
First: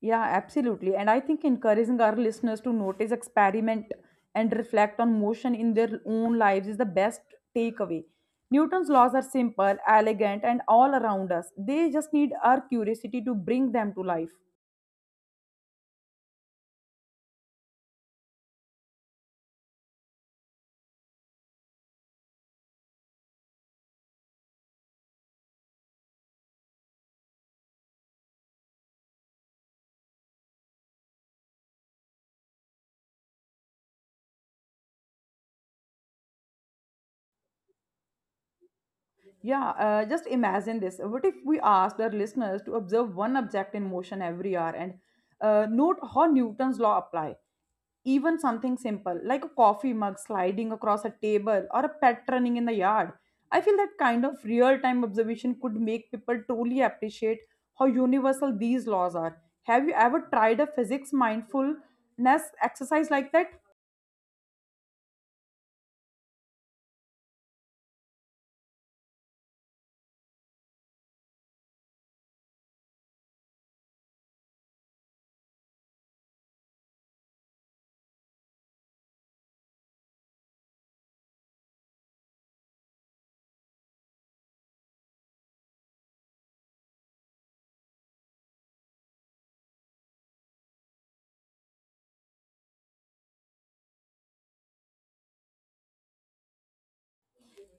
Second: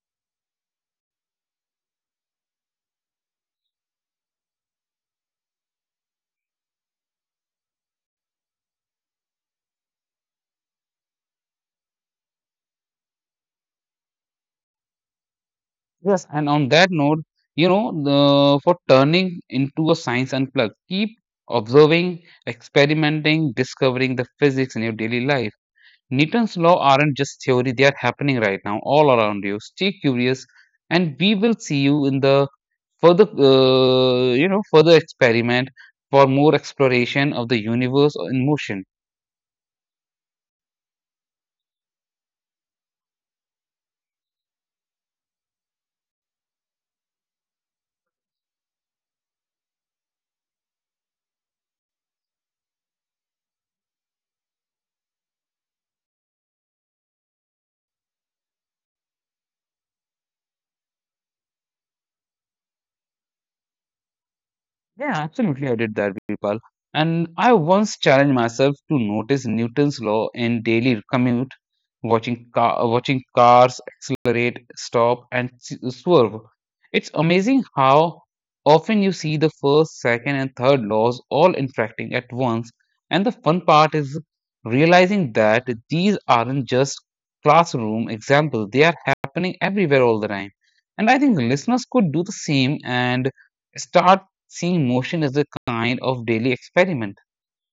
[SPEAKER 1] Yeah, absolutely. And I think encouraging our listeners to notice, experiment, and reflect on motion in their own lives is the best takeaway. Newton's laws are simple, elegant, and all around us. They just need our curiosity to bring them to life.
[SPEAKER 2] Yes, and on that note, you know, the, for turning into a science unplugged, keep observing, experimenting, discovering the physics in your daily life. Newton's law aren't just theory, they are happening right now all around you. Stay curious, and we will see you in the further, further experiment for more exploration of the universe in motion.
[SPEAKER 1] Yeah, just imagine this. What if we asked our listeners to observe one object in motion every hour and note how Newton's law applies? Even something simple like a coffee mug sliding across a table or a pet running in the yard. I feel that kind of real time observation could make people truly appreciate how universal these laws are. Have you ever tried a physics mindfulness exercise like that?
[SPEAKER 2] Yeah, absolutely. I did that, Vipal. And I once challenged myself to notice Newton's law in daily commute, watching cars accelerate, stop, and swerve. It's amazing how often you see the first, second, and third laws all interacting at once. And the fun part is realizing that these aren't just classroom examples; they are happening everywhere all the time. And I think listeners could do the same and start seeing motion as a kind of daily experiment.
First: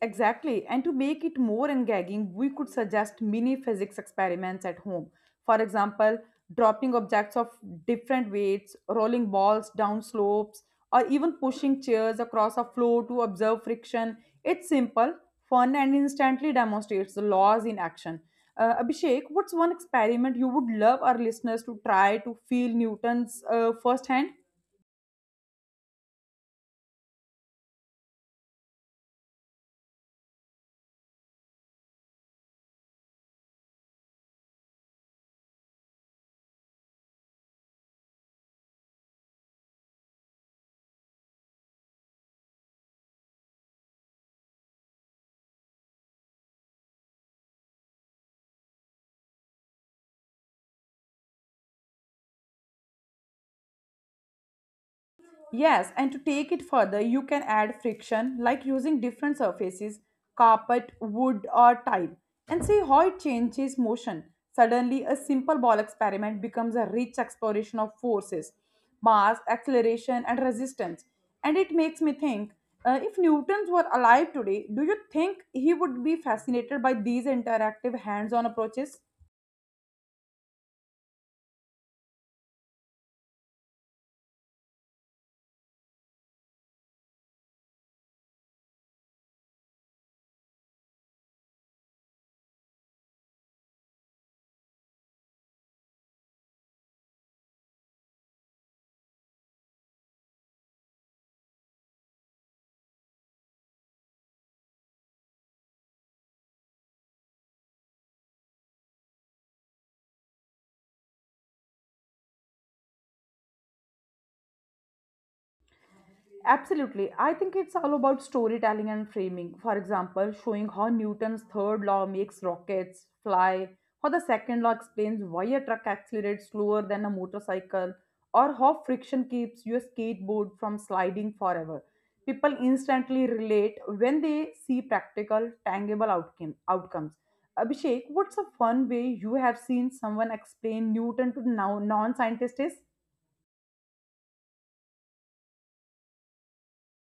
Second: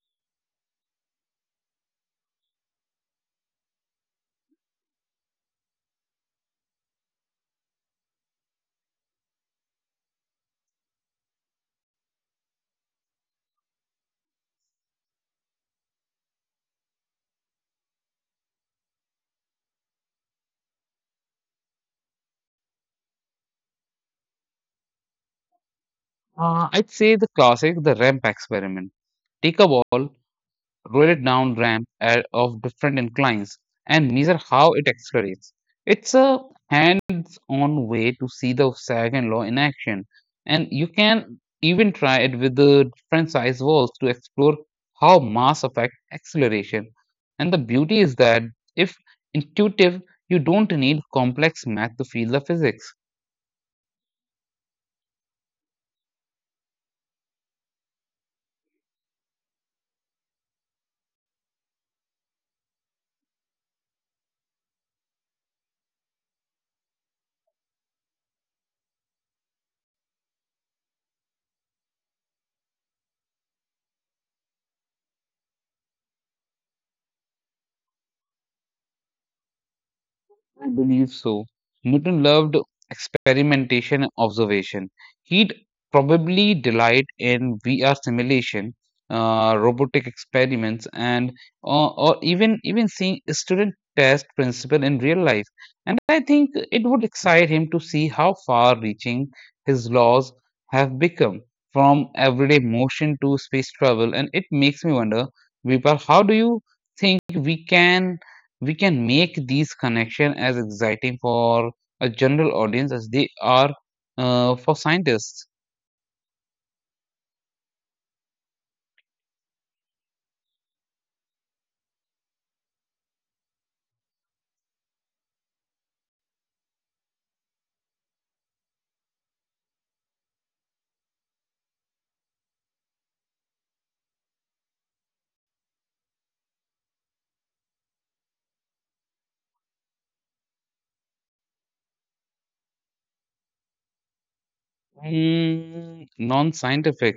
[SPEAKER 1] Exactly. And to make it more engaging, we could suggest mini physics experiments at home. For example, dropping objects of different weights, rolling balls down slopes, or even pushing chairs across a floor to observe friction. It's simple, fun, and instantly demonstrates the laws in action. Abhishek, what's one experiment you would love our listeners to try to feel Newton's firsthand?
[SPEAKER 2] I'd say the classic, the ramp experiment. Take a ball, roll it down of different inclines, and measure how it accelerates. It's a hands-on way to see the second law in action, and you can even try it with the different size walls to explore how mass affect acceleration. And the beauty is that if intuitive, you don't need complex math to feel the physics.
[SPEAKER 1] Yes, and to take it further, you can add friction like using different surfaces, carpet, wood, or tile, and see how it changes motion. Suddenly, a simple ball experiment becomes a rich exploration of forces, mass, acceleration, and resistance. And it makes me think, if Newton's were alive today, do you think he would be fascinated by these interactive hands on approaches?
[SPEAKER 2] I believe so. Newton loved experimentation and observation. He'd probably delight in VR simulation, robotic experiments, and or even seeing a student test principle in real life. And I think it would excite him to see how far-reaching his laws have become, from everyday motion to space travel. And it makes me wonder, Vipar, how do you think we can? We can make these connections as exciting for a general audience as they are for scientists,
[SPEAKER 1] Absolutely. I think it's all about storytelling and framing. For example, showing how Newton's third law makes rockets fly, how the second law explains why a truck accelerates slower than a motorcycle, or how friction keeps your skateboard from sliding forever. People instantly relate when they see practical, tangible outcomes. Abhishek, what's a fun way you have seen someone explain Newton to non scientists?
[SPEAKER 2] mm, non scientific.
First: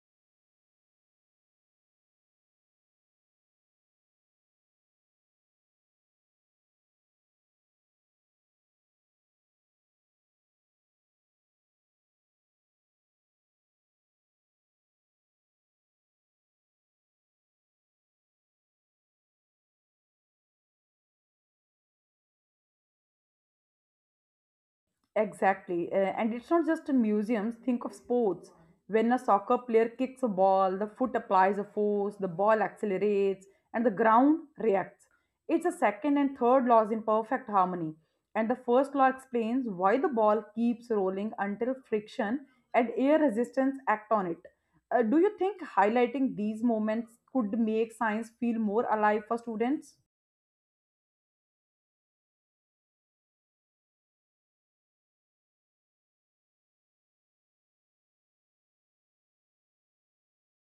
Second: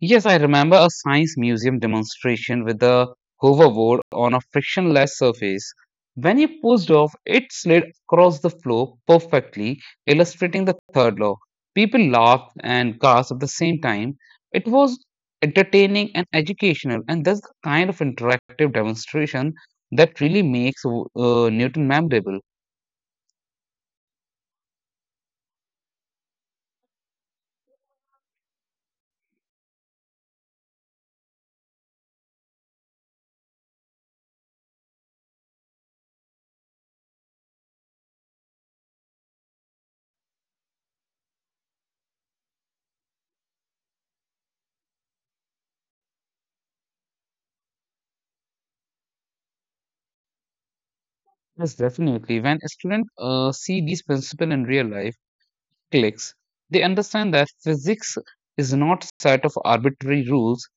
[SPEAKER 2] Yes, I remember a science museum demonstration with a hoverboard on a frictionless surface. When he pushed off, it slid across the floor perfectly, illustrating the third law. People laughed and gasped at the same time. It was entertaining and educational, and that's the kind of interactive demonstration that really makes Newton memorable.
[SPEAKER 1] Exactly. And it's not just in museums. Think of sports. When a soccer player kicks a ball, the foot applies a force, the ball accelerates, and the ground reacts. It's a second and third laws in perfect harmony. And the first law explains why the ball keeps rolling until friction and air resistance act on it. Do you think highlighting these moments could make science feel more alive for students?
[SPEAKER 2] Yes, definitely. When a student see these principles in real life, clicks, they understand that physics is not a set of arbitrary rules,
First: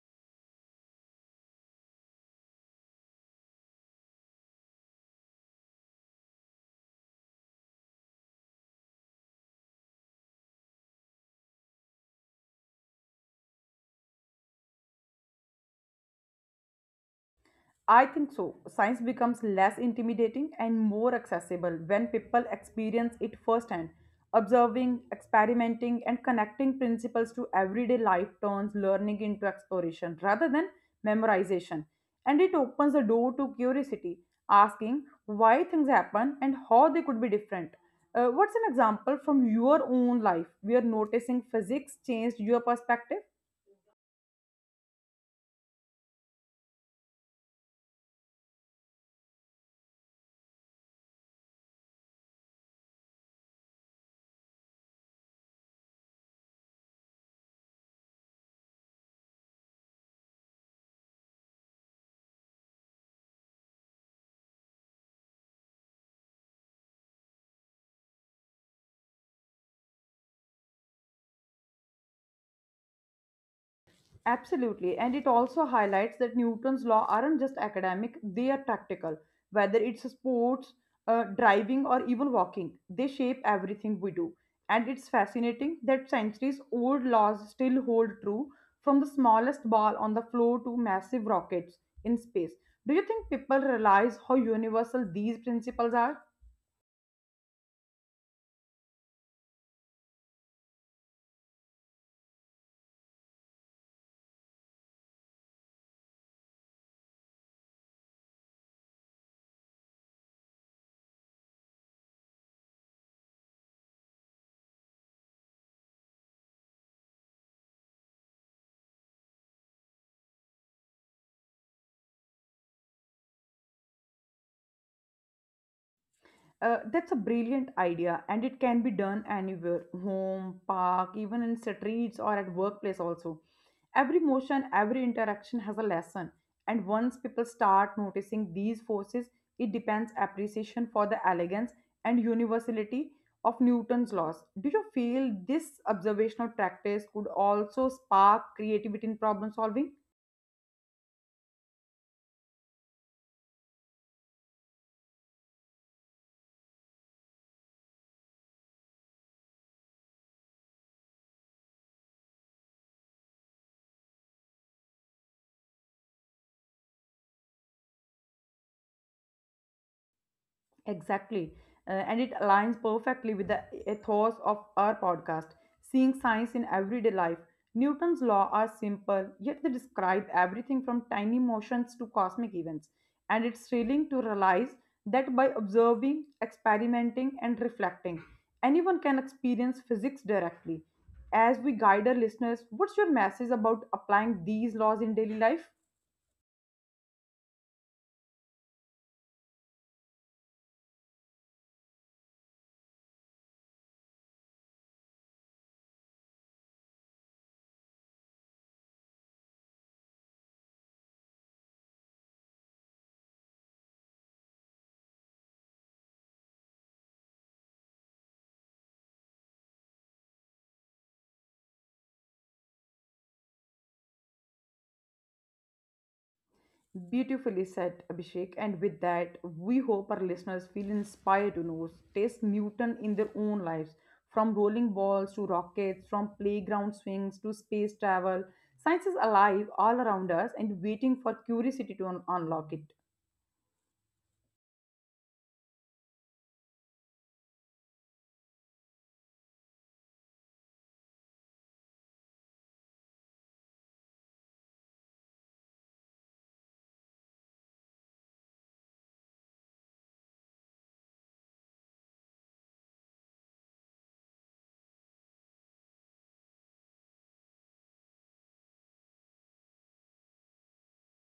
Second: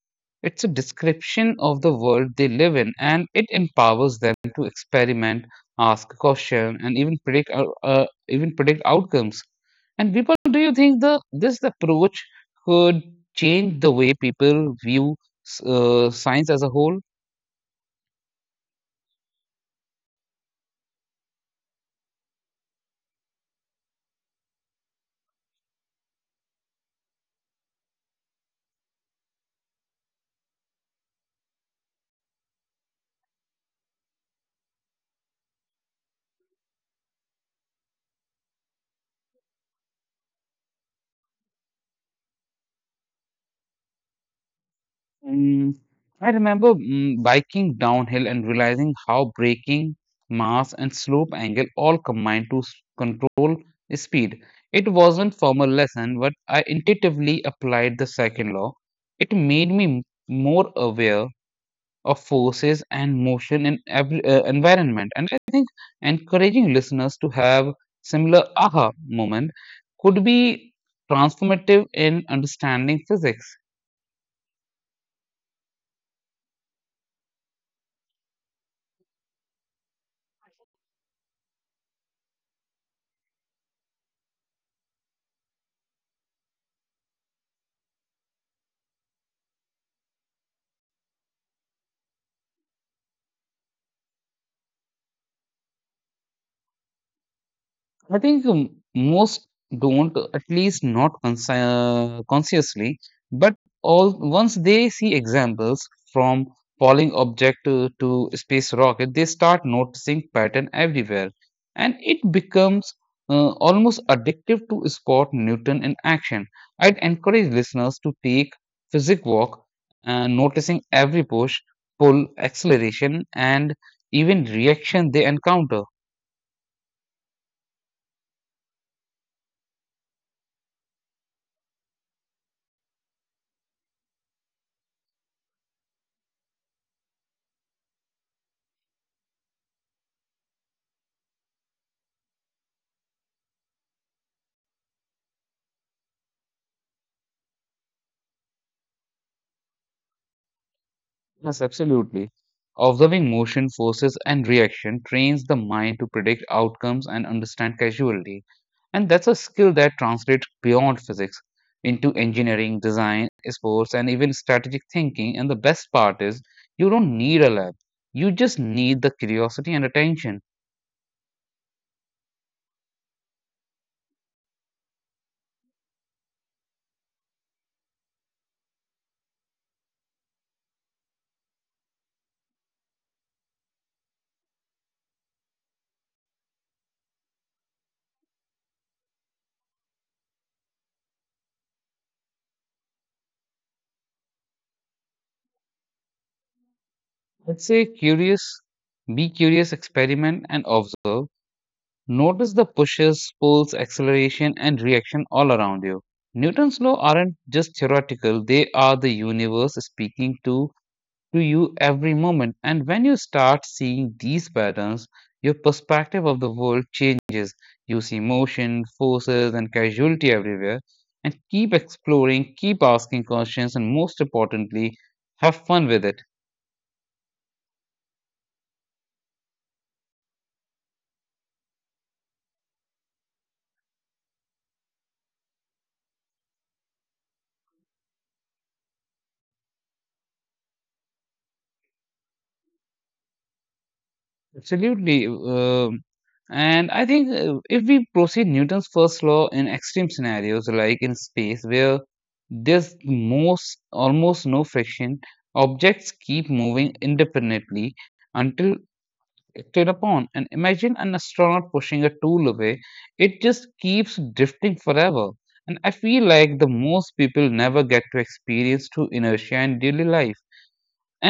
[SPEAKER 2] it's a description of the world they live in, and it empowers them to experiment, ask questions, and even predict outcomes. And people, do you think the this approach could change the way people view science as a whole?
[SPEAKER 1] I think so. Science becomes less intimidating and more accessible when people experience it firsthand. Observing, experimenting, and connecting principles to everyday life turns learning into exploration rather than memorization. And it opens the door to curiosity, asking why things happen and how they could be different. What's an example from your own life where noticing physics changed your perspective?
[SPEAKER 2] Mm, I remember biking downhill and realizing how braking, mass, and slope angle all combine to control speed. It wasn't formal lesson, but I intuitively applied the second law. It made me more aware of forces and motion in every environment, and encouraging listeners to have similar aha moment could be transformative in understanding physics.
[SPEAKER 1] Absolutely. And it also highlights that Newton's law aren't just academic, they are practical. Whether it's sports, driving, or even walking, they shape everything we do. And it's fascinating that centuries old laws still hold true from the smallest ball on the floor to massive rockets in space. Do you think people realize how universal these principles are?
[SPEAKER 2] I think most don't, at least not consciously, but all once they see examples from falling object to space rocket, they start noticing pattern everywhere, and it becomes almost addictive to spot Newton in action. I'd encourage listeners to take physics walk, noticing every push, pull, acceleration, and even reaction they encounter.
[SPEAKER 1] That's a brilliant idea, and it can be done anywhere, home, park, even in streets or at workplace, also. Every motion, every interaction has a lesson. And once people start noticing these forces, it depends appreciation for the elegance and universality of Newton's laws. Do you feel this observational practice could also spark creativity in problem solving?
[SPEAKER 2] Yes, absolutely. Observing motion, forces, and reaction trains the mind to predict outcomes and understand causality. And that's a skill that translates beyond physics into engineering, design, sports, and even strategic thinking. And the best part is, you don't need a lab. You just need the curiosity and attention.
[SPEAKER 1] Exactly. And it aligns perfectly with the ethos of our podcast, seeing science in everyday life. Newton's laws are simple, yet they describe everything from tiny motions to cosmic events. And it's thrilling to realize that by observing, experimenting, and reflecting, anyone can experience physics directly. As we guide our listeners, what's your message about applying these laws in daily life?
[SPEAKER 2] Let's say curious, be curious, experiment, and observe. Notice the pushes, pulls, acceleration, and reaction all around you. Newton's laws aren't just theoretical, they are the universe speaking to you every moment. And when you start seeing these patterns, your perspective of the world changes. You see motion, forces, and casualty everywhere. And keep exploring, keep asking questions, and most importantly, have fun with it.
[SPEAKER 1] Beautifully said, Abhishek. And with that, we hope our listeners feel inspired to know, taste Newton in their own lives. From rolling balls to rockets, from playground swings to space travel, science is alive all around us and waiting for curiosity to unlock it.
[SPEAKER 2] Absolutely. And I think if we proceed Newton's first law in extreme scenarios, like in space, where there's most almost no friction, objects keep moving independently until acted upon. And imagine an astronaut pushing a tool away, it just keeps drifting forever. And I feel like the most people never get to experience true inertia in daily life,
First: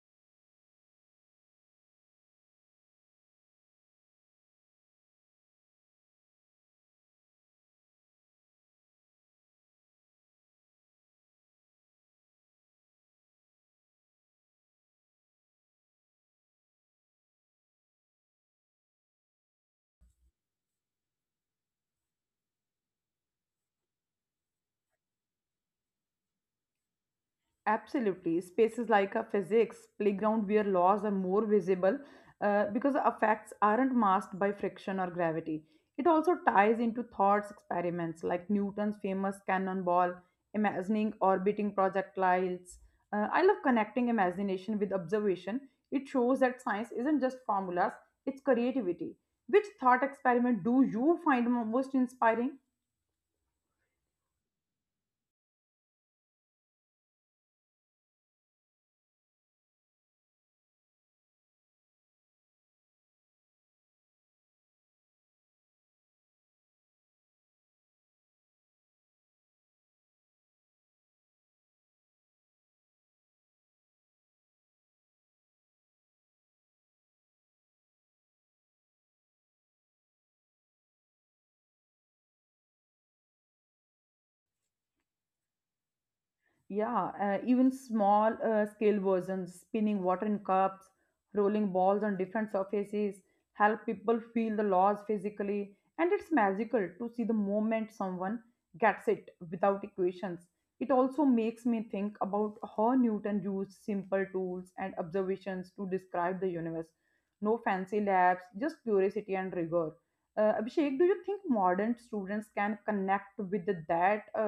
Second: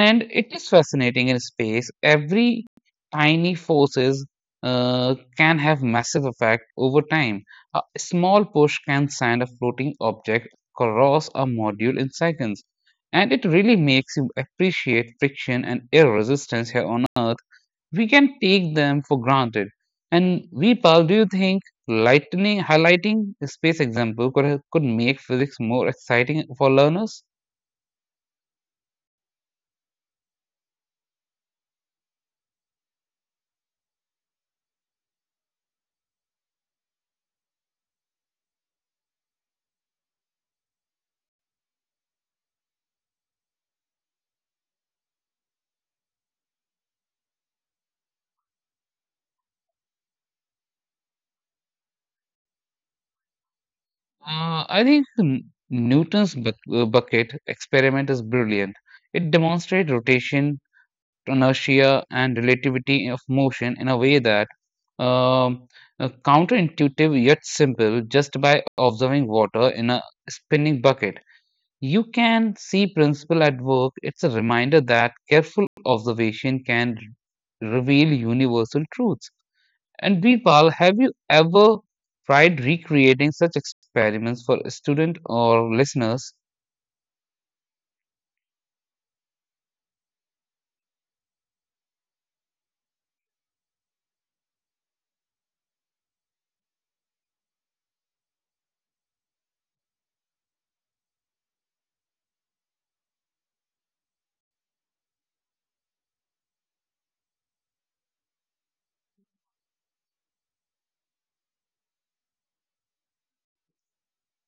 [SPEAKER 2] and it is fascinating in space. Every tiny forces can have massive effect over time. A small push can send a floating object across a module in seconds, and it really makes you appreciate friction and air resistance here on earth. We can take them for granted, and we, do you think lightning highlighting the space example could make physics more exciting for learners?
[SPEAKER 1] Absolutely. Spaces like a physics playground where laws are more visible because the effects aren't masked by friction or gravity. It also ties into thoughts experiments like Newton's famous cannonball, imagining orbiting projectiles. I love connecting imagination with observation. It shows that science isn't just formulas, it's creativity. Which thought experiment do you find most inspiring?
[SPEAKER 2] I think Newton's bucket experiment is brilliant. It demonstrates rotation, inertia, and relativity of motion in a way that um, counterintuitive yet simple, just by observing water in a spinning bucket. You can see principle at work. It's a reminder that careful observation can reveal universal truths. And Birpal, have you ever tried recreating such experiments for student or listeners?
[SPEAKER 1] Yeah, even small scale versions, spinning water in cups, rolling balls on different surfaces, help people feel the laws physically. And it's magical to see the moment someone gets it without equations. It also makes me think about how Newton used simple tools and observations to describe the universe. No fancy labs, just curiosity and rigor. Abhishek, do you think modern students can connect with that uh,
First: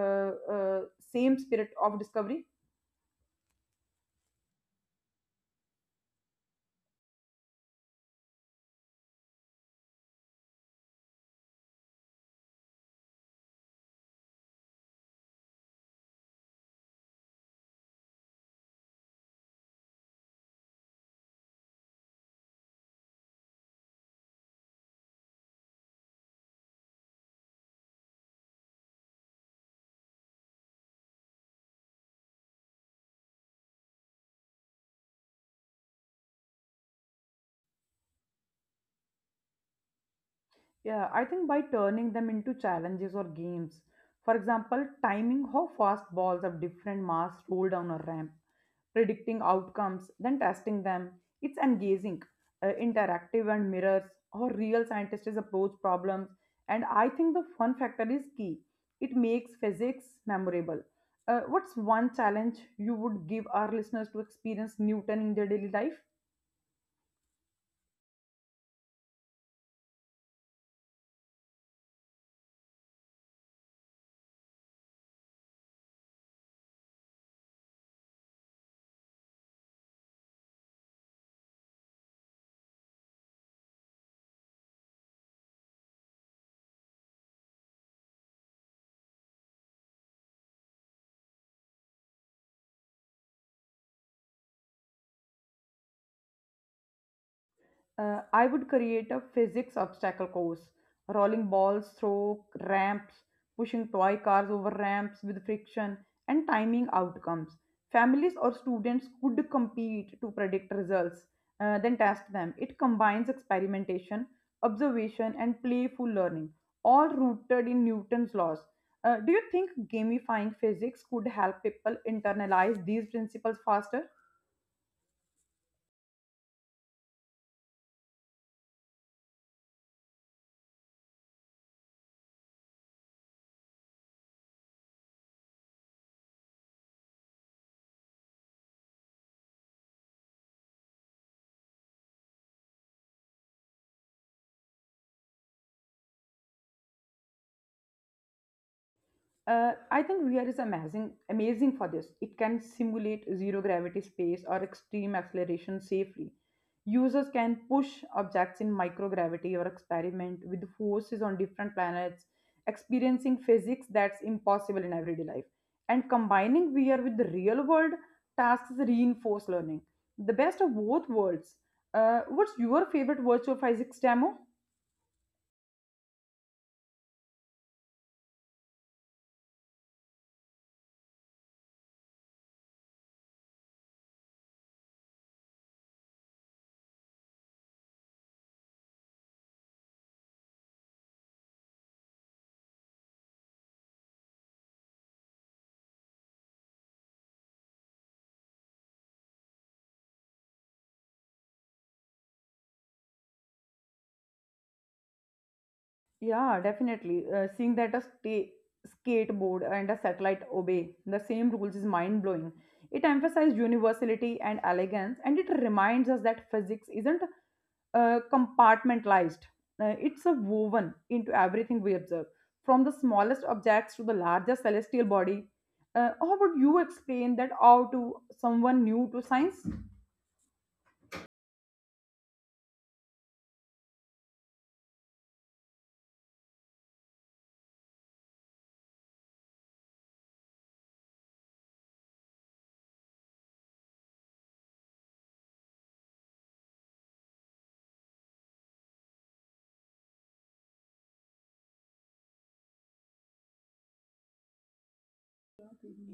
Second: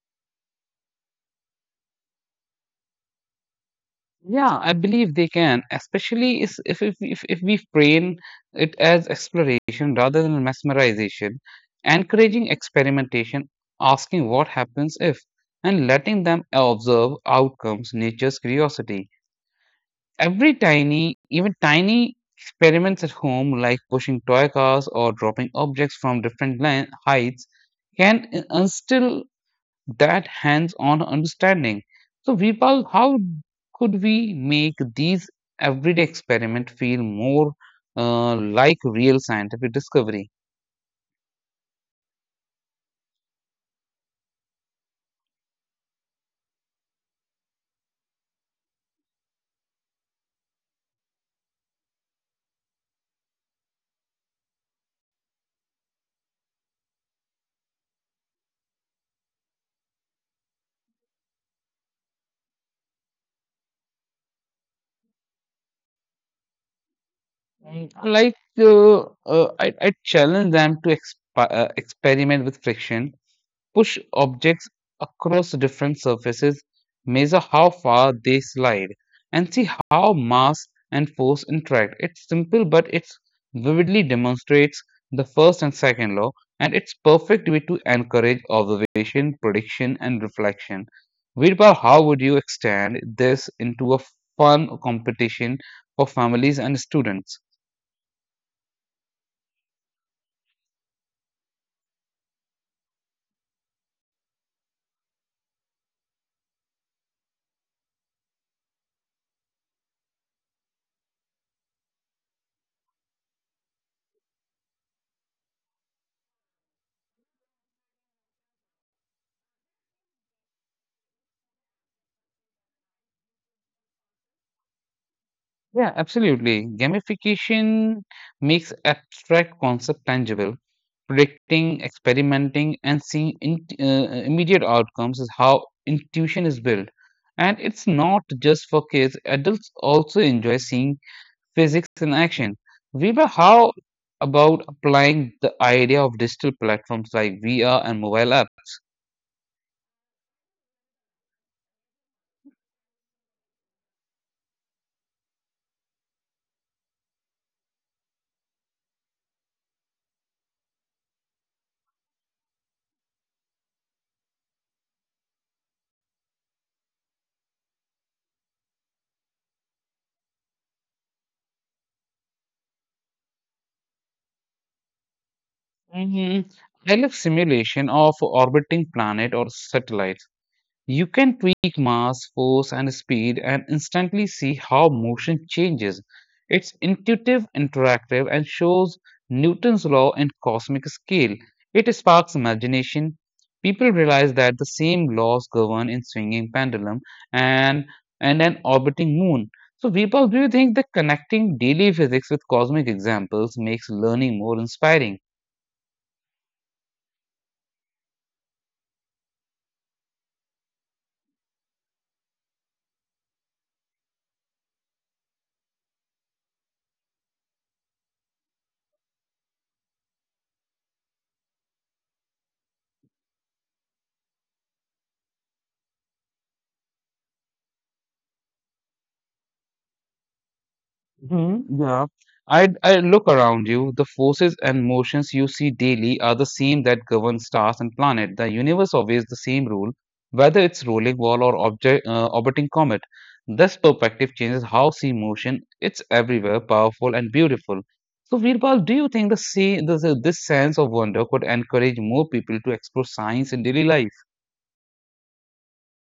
[SPEAKER 1] uh, same spirit of discovery?
[SPEAKER 2] Yeah, I believe they can, especially if we frame it as exploration rather than mesmerization, encouraging experimentation, asking what happens if, and letting them observe outcomes, nature's curiosity. Every tiny, even tiny experiments at home, like pushing toy cars or dropping objects from different heights, can instill that hands on understanding. So, Vipal, how could we make these everyday experiments feel more like real scientific discovery?
[SPEAKER 1] Yeah, I think by turning them into challenges or games. For example, timing how fast balls of different mass roll down a ramp, predicting outcomes, then testing them. It's engaging, interactive, and mirrors how real scientists approach problems. And I think the fun factor is key. It makes physics memorable. What's one challenge you would give our listeners to experience Newton in their daily life?
[SPEAKER 2] Like, I challenge them to experiment with friction, push objects across different surfaces, measure how far they slide, and see how mass and force interact. It's simple, but it vividly demonstrates the first and second law, and it's perfect way to encourage observation, prediction, and reflection. Virpal, how would you extend this into a fun competition for families and students?
[SPEAKER 1] I would create a physics obstacle course, rolling balls through ramps, pushing toy cars over ramps with friction, and timing outcomes. Families or students could compete to predict results, then test them. It combines experimentation, observation, and playful learning, all rooted in Newton's laws. Do you think gamifying physics could help people internalize these principles faster?
[SPEAKER 2] Yeah, absolutely. Gamification makes abstract concept tangible. Predicting, experimenting, and seeing immediate outcomes is how intuition is built. And it's not just for kids, adults also enjoy seeing physics in action. Viva, how about applying the idea of digital platforms like VR and mobile apps?
[SPEAKER 1] I think VR is amazing for this. It can simulate zero gravity space or extreme acceleration safely. Users can push objects in microgravity or experiment with forces on different planets, experiencing physics that's impossible in everyday life. And combining VR with the real world tasks reinforce learning. The best of both worlds. What's your favorite virtual physics demo?
[SPEAKER 2] Hmm. I love simulation of orbiting planet or satellites. You can tweak mass, force, and speed, and instantly see how motion changes. It's intuitive, interactive, and shows Newton's law in cosmic scale. It sparks imagination. People realize that the same laws govern in swinging pendulum and and an orbiting moon. So, Vipal, do you think that connecting daily physics with cosmic examples makes learning more inspiring?
[SPEAKER 1] Yeah, definitely. Seeing that a skateboard and a satellite obey the same rules is mind blowing. It emphasizes universality and elegance, and it reminds us that physics isn't compartmentalized. It's a woven into everything we observe, from the smallest objects to the largest celestial body. How would you explain that out to someone new to science?
[SPEAKER 2] Mhm, yeah. I look around you. The forces and motions you see daily are the same that govern stars and planets. The universe obeys the same rule, whether it's rolling ball or object orbiting comet. This perspective changes how see motion. It's everywhere, powerful and beautiful. So, Veerpal, do you think this sense of wonder could encourage more people to explore science in daily life?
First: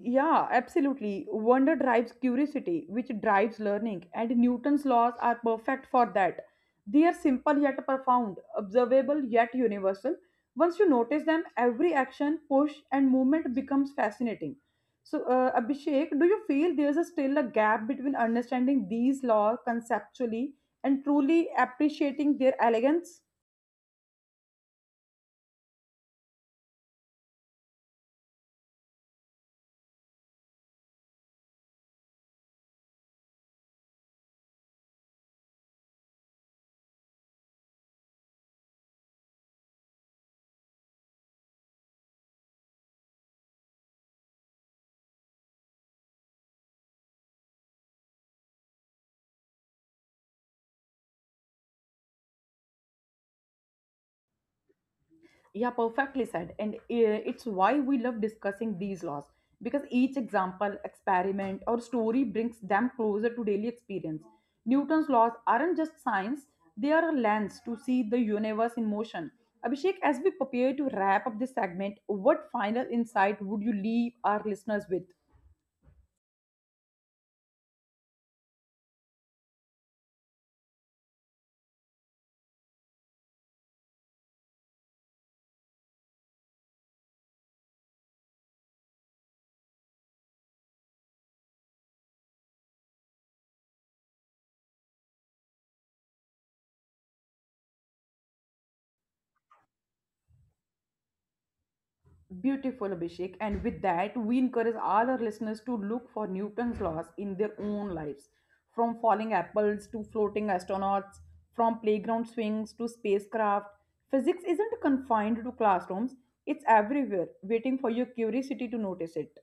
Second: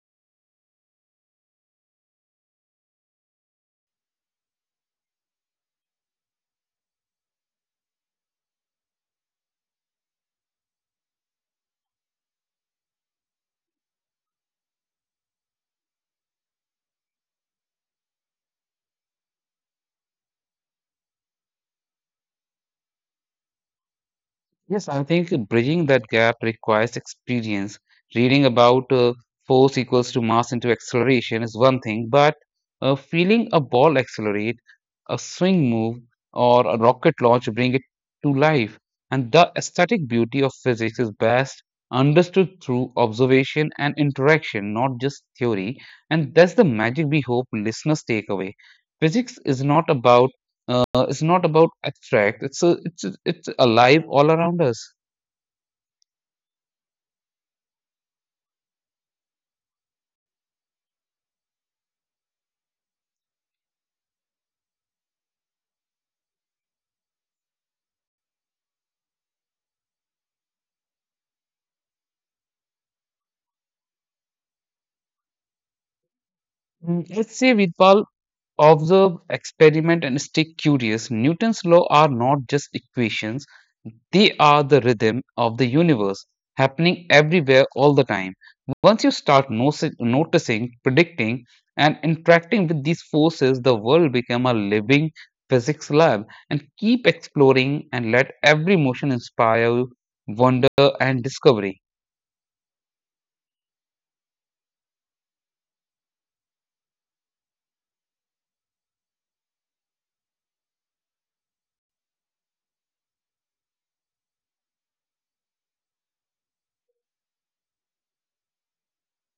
[SPEAKER 1] Yeah, absolutely. Wonder drives curiosity, which drives learning, and Newton's laws are perfect for that. They are simple yet profound, observable yet universal. Once you notice them, every action, push, and movement becomes fascinating. So, Abhishek, do you feel there's a still a gap between understanding these laws conceptually and truly appreciating their elegance?
[SPEAKER 2] Yes, I think bridging that gap requires experience. Reading about force equals to mass into acceleration is one thing, but feeling a ball accelerate, a swing move, or a rocket launch bring it to life. And the aesthetic beauty of physics is best understood through observation and interaction, not just theory. And that's the magic we hope listeners take away. Physics is not about it's not about abstract. It's it's alive all around us.
[SPEAKER 1] Yeah, perfectly said. And it's why we love discussing these laws because each example, experiment, or story brings them closer to daily experience. Newton's laws aren't just science, they are a lens to see the universe in motion. Abhishek, as we prepare to wrap up this segment, what final insight would you leave our listeners with?
[SPEAKER 2] Let's say we call observe, experiment, and stay curious. Newton's law are not just equations, they are the rhythm of the universe happening everywhere all the time. Once you start noticing, predicting, and interacting with these forces, the world become a living physics lab, and keep exploring and let every motion inspire you wonder and discovery.
[SPEAKER 1] Beautiful, Abhishek. And with that, we encourage all our listeners to look for Newton's laws in their own lives. From falling apples to floating astronauts, from playground swings to spacecraft, physics isn't confined to classrooms, it's everywhere, waiting for your curiosity to notice it.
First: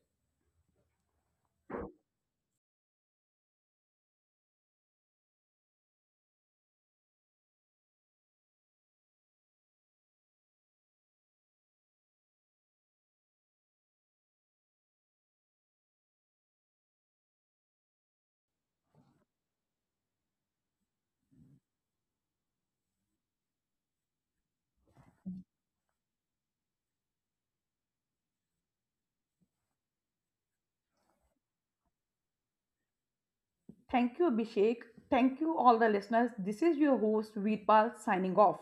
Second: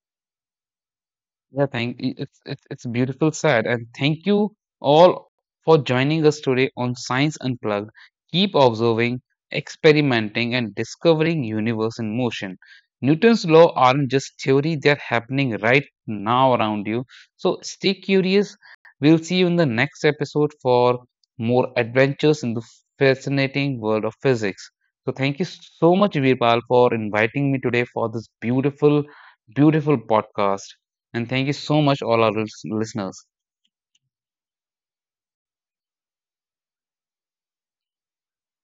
[SPEAKER 2] Yeah, it's it's beautiful side, and thank you all for joining us today on Science Unplugged. Keep observing, experimenting, and discovering universe in motion. Newton's law aren't just theory; they're happening right now around you. So stay curious. We'll see you in the next episode for more adventures in the fascinating world of physics. So thank you so much, Virpal, for inviting me today for this beautiful, beautiful podcast. And thank you so much, all our listeners.
[SPEAKER 1] Thank you, Abhishek. Thank you, all the listeners. This is your host, Veerpal, signing off.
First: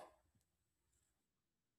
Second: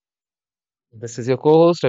[SPEAKER 2] This is your co host,